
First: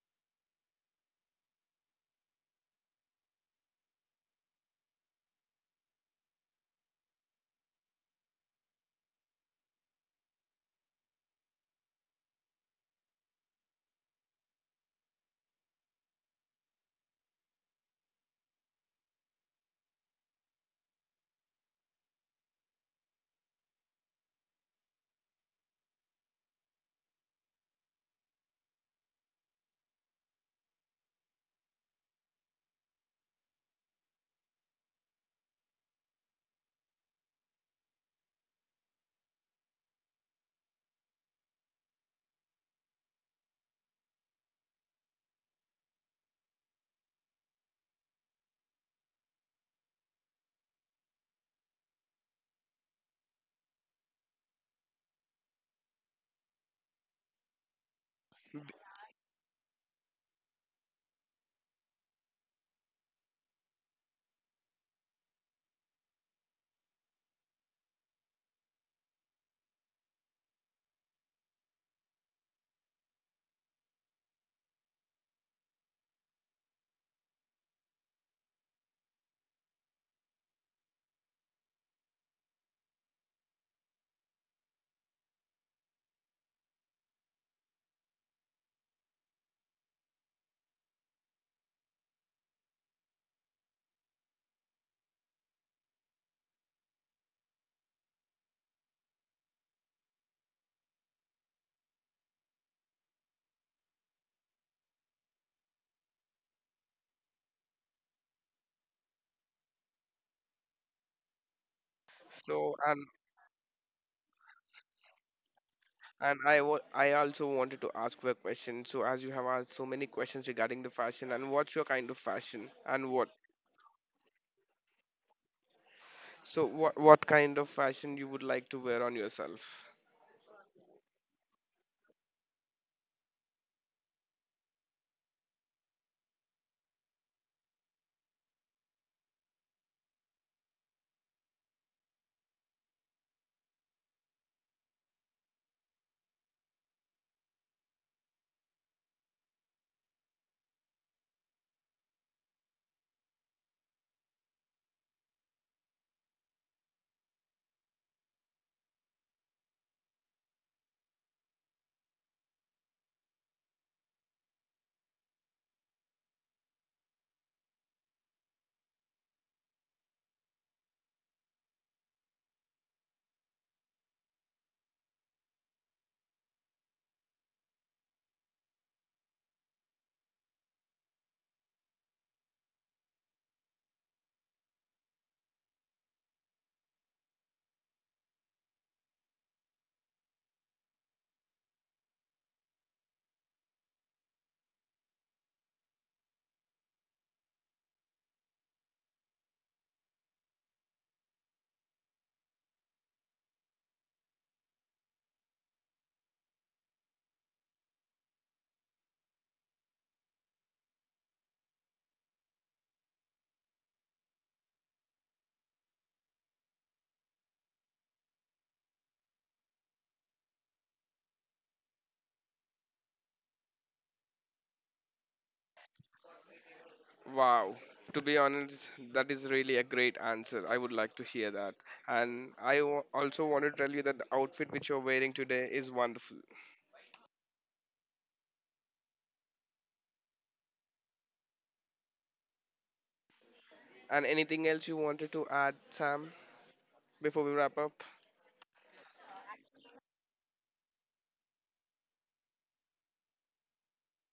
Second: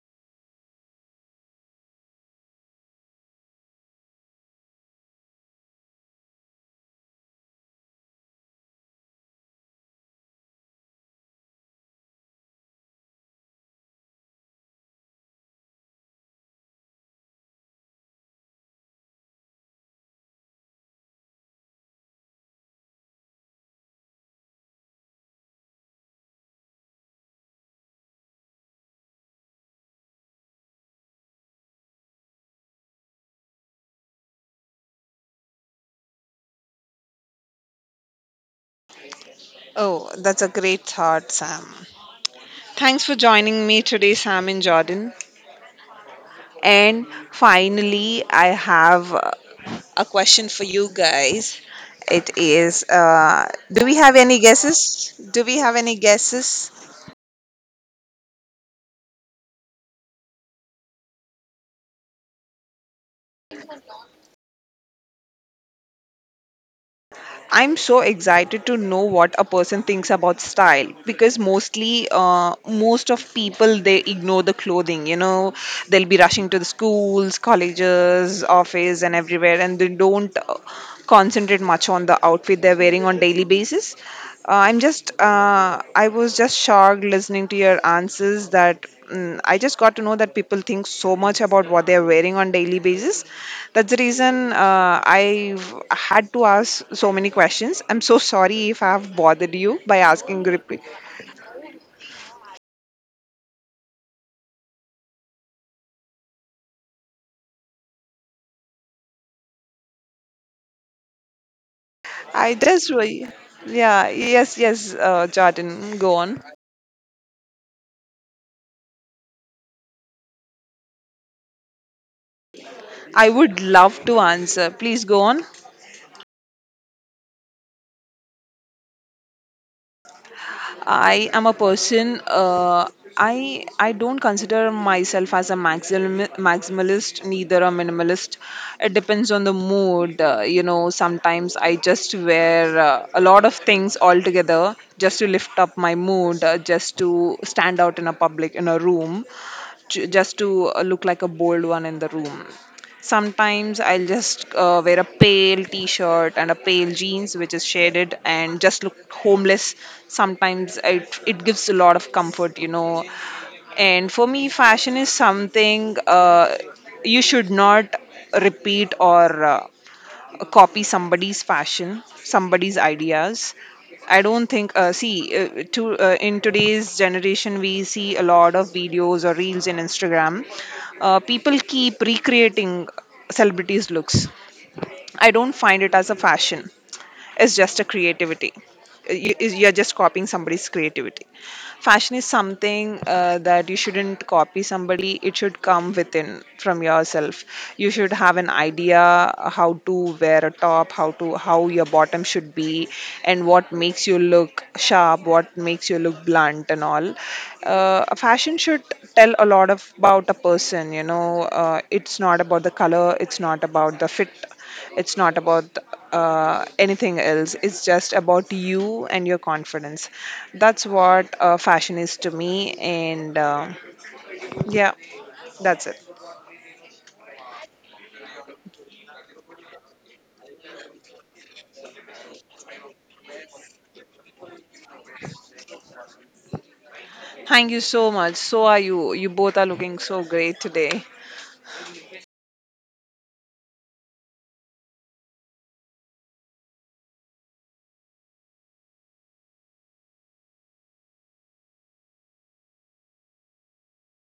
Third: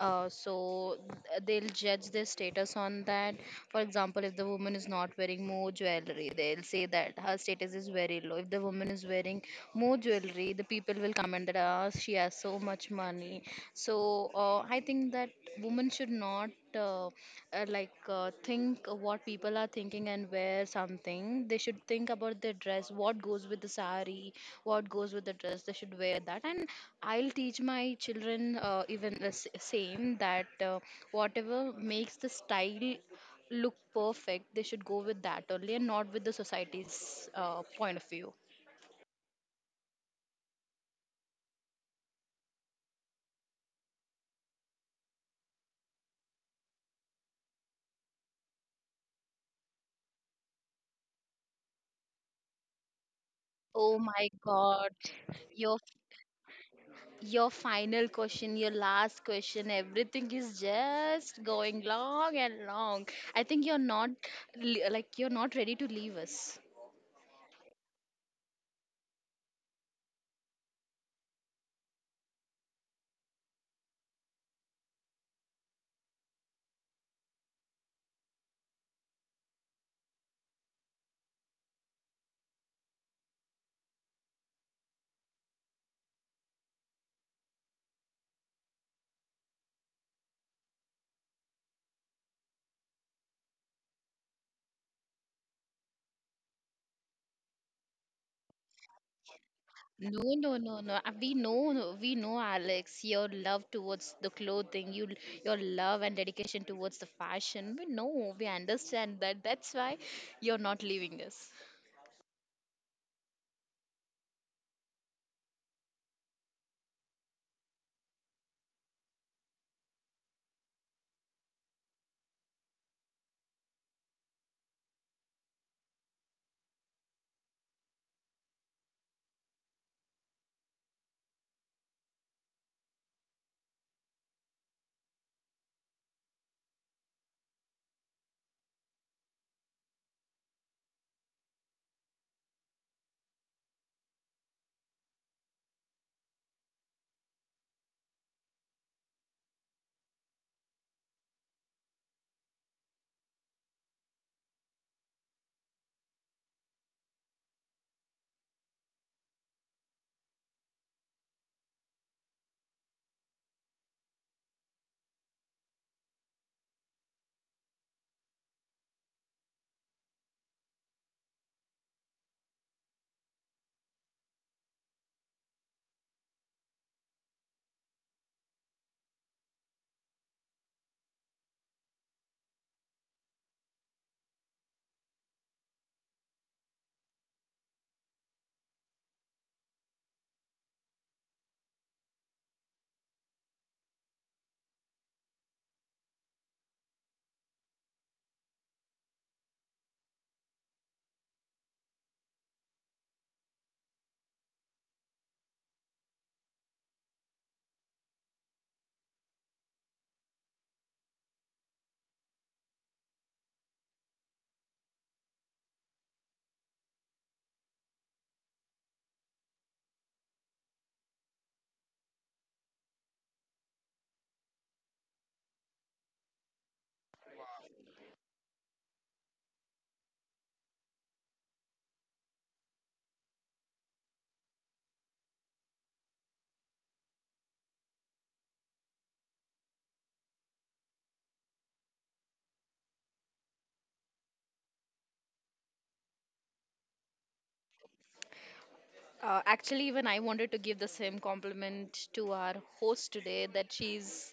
uh, so th- they'll judge their status on that. For example, if the woman is not wearing more jewelry, they'll say that her status is very low. If the woman is wearing more jewelry, the people will comment that, ah, she has so much money. So uh, I think that women should not uh, uh, like uh, think what people are thinking and wear something. They should think about their dress, what goes with the sari, what goes with the dress. They should wear that, and I'll teach my children uh, even the s- same, that uh, whatever makes the style look perfect, they should go with that only, and not with the society's uh, point of view. Oh, that's a great thought, Sam. Thanks for joining me today, Sam and Jordan. And finally, I have uh, a question for you guys. It is uh, do Oh we have my any God, guesses? Do we your have any guesses? your final question, your last question, everything is just going long and long. I think you're not li- like you're not ready to leave us. I'm so excited to know what a person thinks about style because mostly, uh, most of people they ignore the clothing. You know, they'll be rushing to the schools, colleges, office, and everywhere, and they don't uh, concentrate much on the outfit they're wearing on daily basis. Uh, I'm just, uh, I was just shocked listening to your answers that. Mm, I just got to know that people think so much about what they're wearing on daily basis. That's the reason uh, I've had to ask so many questions. I'm so sorry if I've bothered you by No, asking no, no, repeat. no. Uh, We know, no, we know, Alex, your love towards the clothing, you, your love and dedication towards the fashion. We know, we understand that. That's why you're not leaving us. I So just, and re- yeah, yes, yes, uh, Jordan, go and on. I wa- I also wanted to ask you a question. So as you have asked so many questions regarding the fashion and what's your kind of fashion and what. I would love to answer. Please go on. So what what kind of fashion you would like to wear on yourself? I am a person. Uh, I I don't consider myself as a maximal, maximalist, neither a minimalist. It depends on the mood. Uh, you know, sometimes I just wear uh, a lot of things all together just to lift up my mood, uh, just to stand out in a public in a room, ju- just to uh, look like a bold one in the room. Sometimes I'll just uh, wear a pale t-shirt and a pale jeans which is shaded and just look homeless. Sometimes it it gives a lot of comfort, you know. And for me, fashion is something uh, you should not repeat or uh, copy somebody's fashion, somebody's ideas. I don't think. Uh, see, uh, to uh, in today's generation, we see a lot of videos or reels in Instagram. Uh, people keep recreating celebrities' looks. I don't find it as a fashion. It's just a creativity. You- You're just copying somebody's creativity. Fashion is something uh, that you shouldn't copy somebody. It should come within from yourself. You should have an idea how to wear a top, how to how your bottom should be, and what makes you look sharp, what makes you look blunt, and all. Uh, a fashion should tell a lot of about a person. You know, uh, it's not about the color. It's not about the fit, it's not about uh, anything else. It's just about you and your confidence. That's what uh, fashion is to me. And uh, yeah, that's it. Wow. To be honest, that is really a great answer. I would like to hear that. And I wa- also want to tell you that the outfit which you're wearing today is wonderful. Thank you so much. So are you. You both are looking so great today. And anything else you wanted to add, Sam, before we wrap up? Uh, actually, even I wanted to give the same compliment to our host today, that she's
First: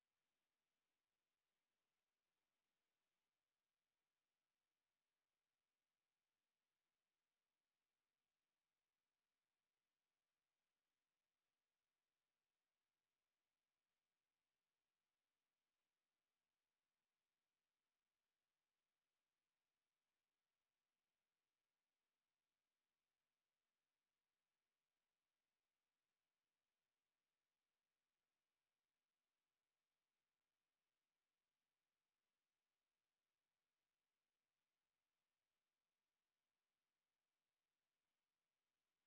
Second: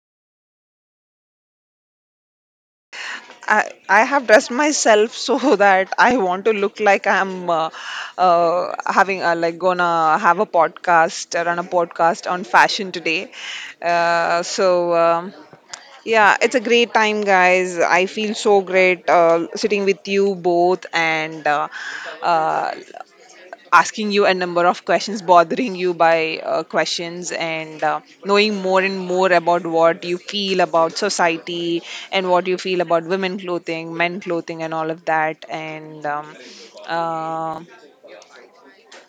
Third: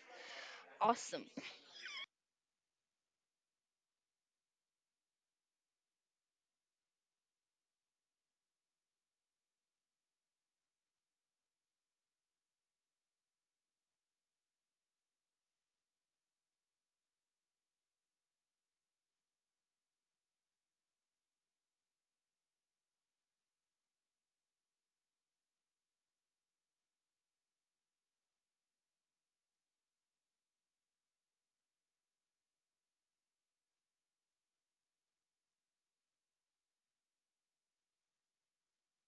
awesome. I, I have dressed myself so <laughs> that I want to look like I'm uh, uh, having uh, like gonna have a podcast, run a podcast on fashion today. Uh, so um, Yeah, it's a great time, guys. I feel so great uh, sitting with you both and uh, uh, asking you a number of questions, bothering you by uh, questions, and uh, knowing more and more about what you feel about society and what you feel about women clothing, men clothing, and all of that. And um, uh,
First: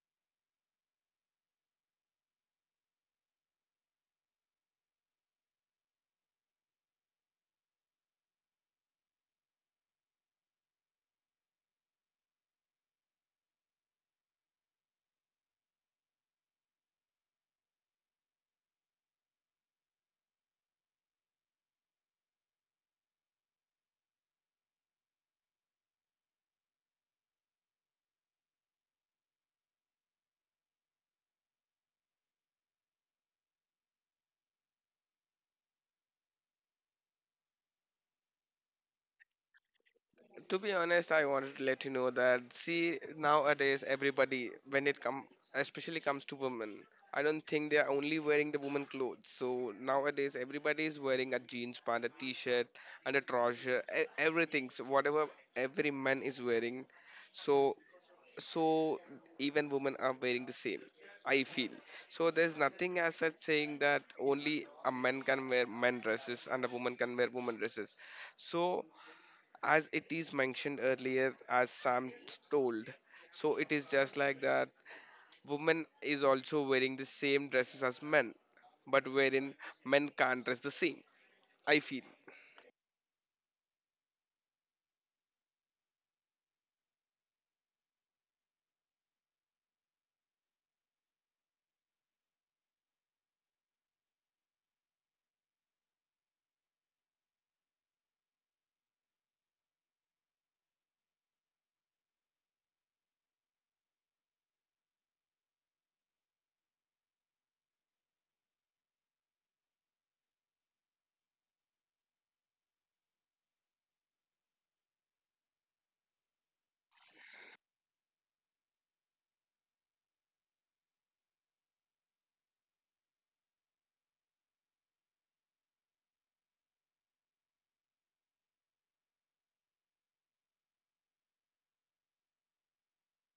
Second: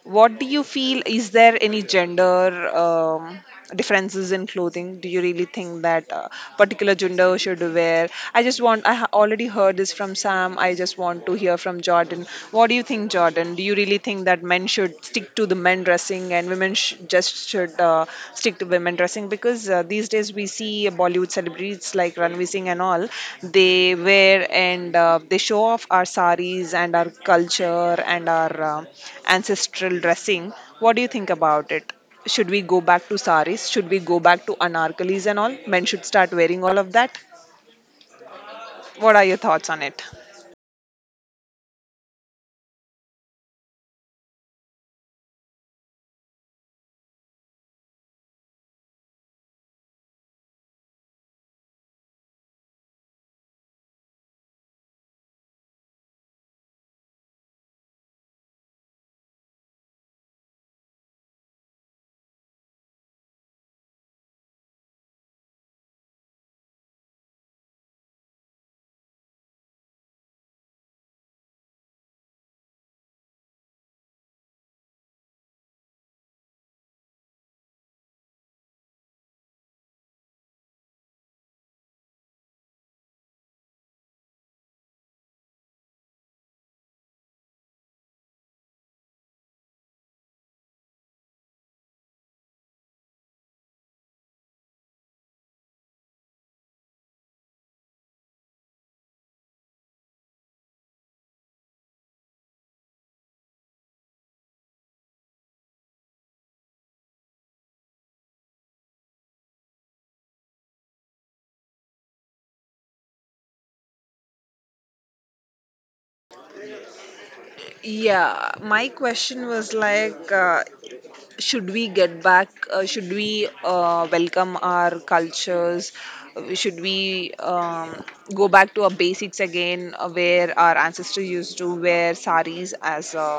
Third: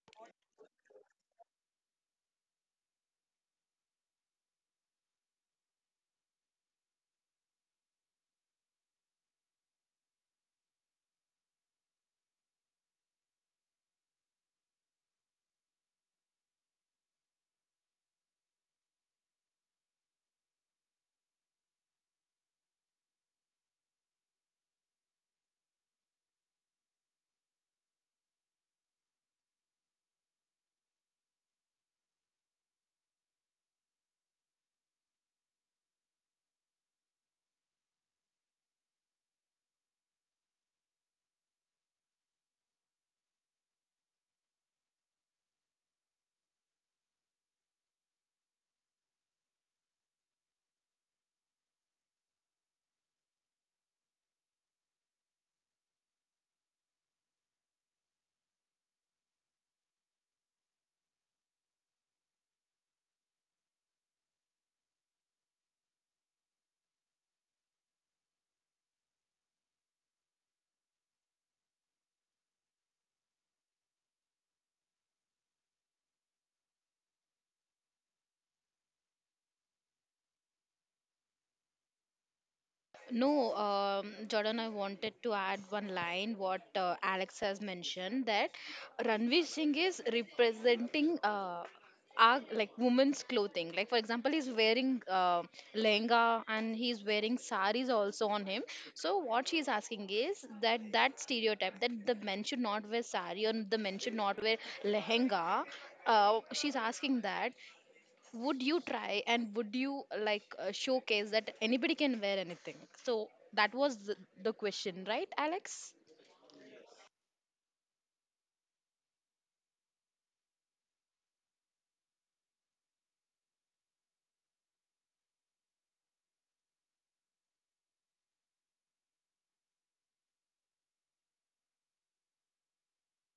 what do you feel? Is there any gender um, differences in clothing? Do you really think that uh, particular gender should wear? I just want. I ha- already heard this from Sam. I just want to hear from Jordan. What do you think, Jordan? Do you really think that men should stick to the men dressing and women sh- just should uh, stick women dressing because uh, these days we see Bollywood celebrities like Ranveer Singh and all. They wear and uh, they show off our saris and our culture and our uh, ancestral dressing. What do you think about it? Should we go back to saris? Should we go back to anarkalis and all? Men should start wearing all of that. What are your thoughts on it? To be honest, I wanted to let you know that see nowadays everybody when it come, especially comes to women, I don't think they are only wearing the woman clothes. So nowadays everybody is wearing a jeans pant, a t-shirt, and a trouser, e- everything. So whatever every man is wearing, so so even women are wearing the same. I feel so. There's nothing as such saying that only a man can wear men dresses and a woman can wear woman dresses. So as it is mentioned earlier, as Sam told, so it is just like that women is also wearing the same dresses as men, but wherein men can't dress the same, I feel. No, um, Jordan, I wanted to add one line, what uh, Alex has mentioned, that Ranveer Singh is representing uh, our like women's clothing. Like for example, he's wearing uh, lehenga and he's wearing saris also on him. So what she's asking is that that stereotype, that the men should not wear sari or the men should not wear lehenga. Uh, she's asking that, would you try and would you like uh, showcase that anybody can wear anything, so that was the, the question, right, Alex? Yeah, my question was like, uh, should we get back uh, should we uh, welcome our cultures. Uh, should we um, go back to our basics again uh, where our ancestors used to wear saris as a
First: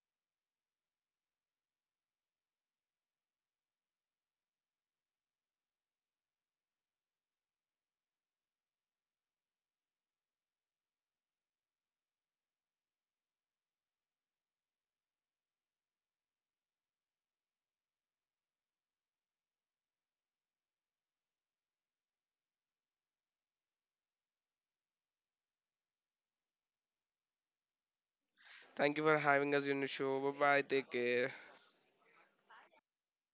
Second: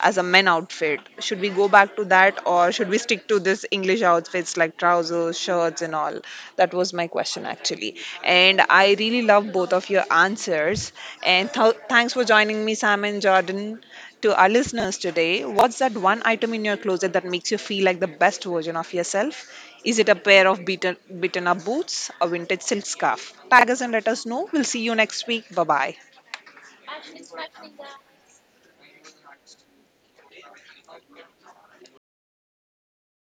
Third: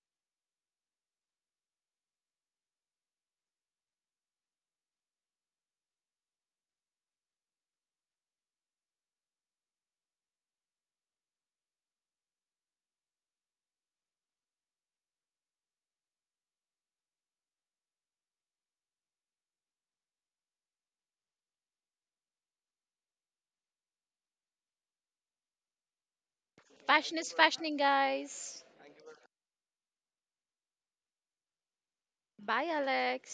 as a men outfit? Should we go back to that, or should we stick to this english outfits like trousers, shirts, and all? That was my question, actually. And I really love both of your answers. And th- thanks for joining me, Sam and Jordan. To our listeners today, what's that one item in your closet that makes you feel like the best version of yourself? Is it a pair of beaten, beaten up boots, a vintage silk scarf? Tag us and let us know. We'll see you next week. Bye bye. Fashion is fashioning, guys. Thank you for having us on the show. Bye bye. Take care. Bye, Alex.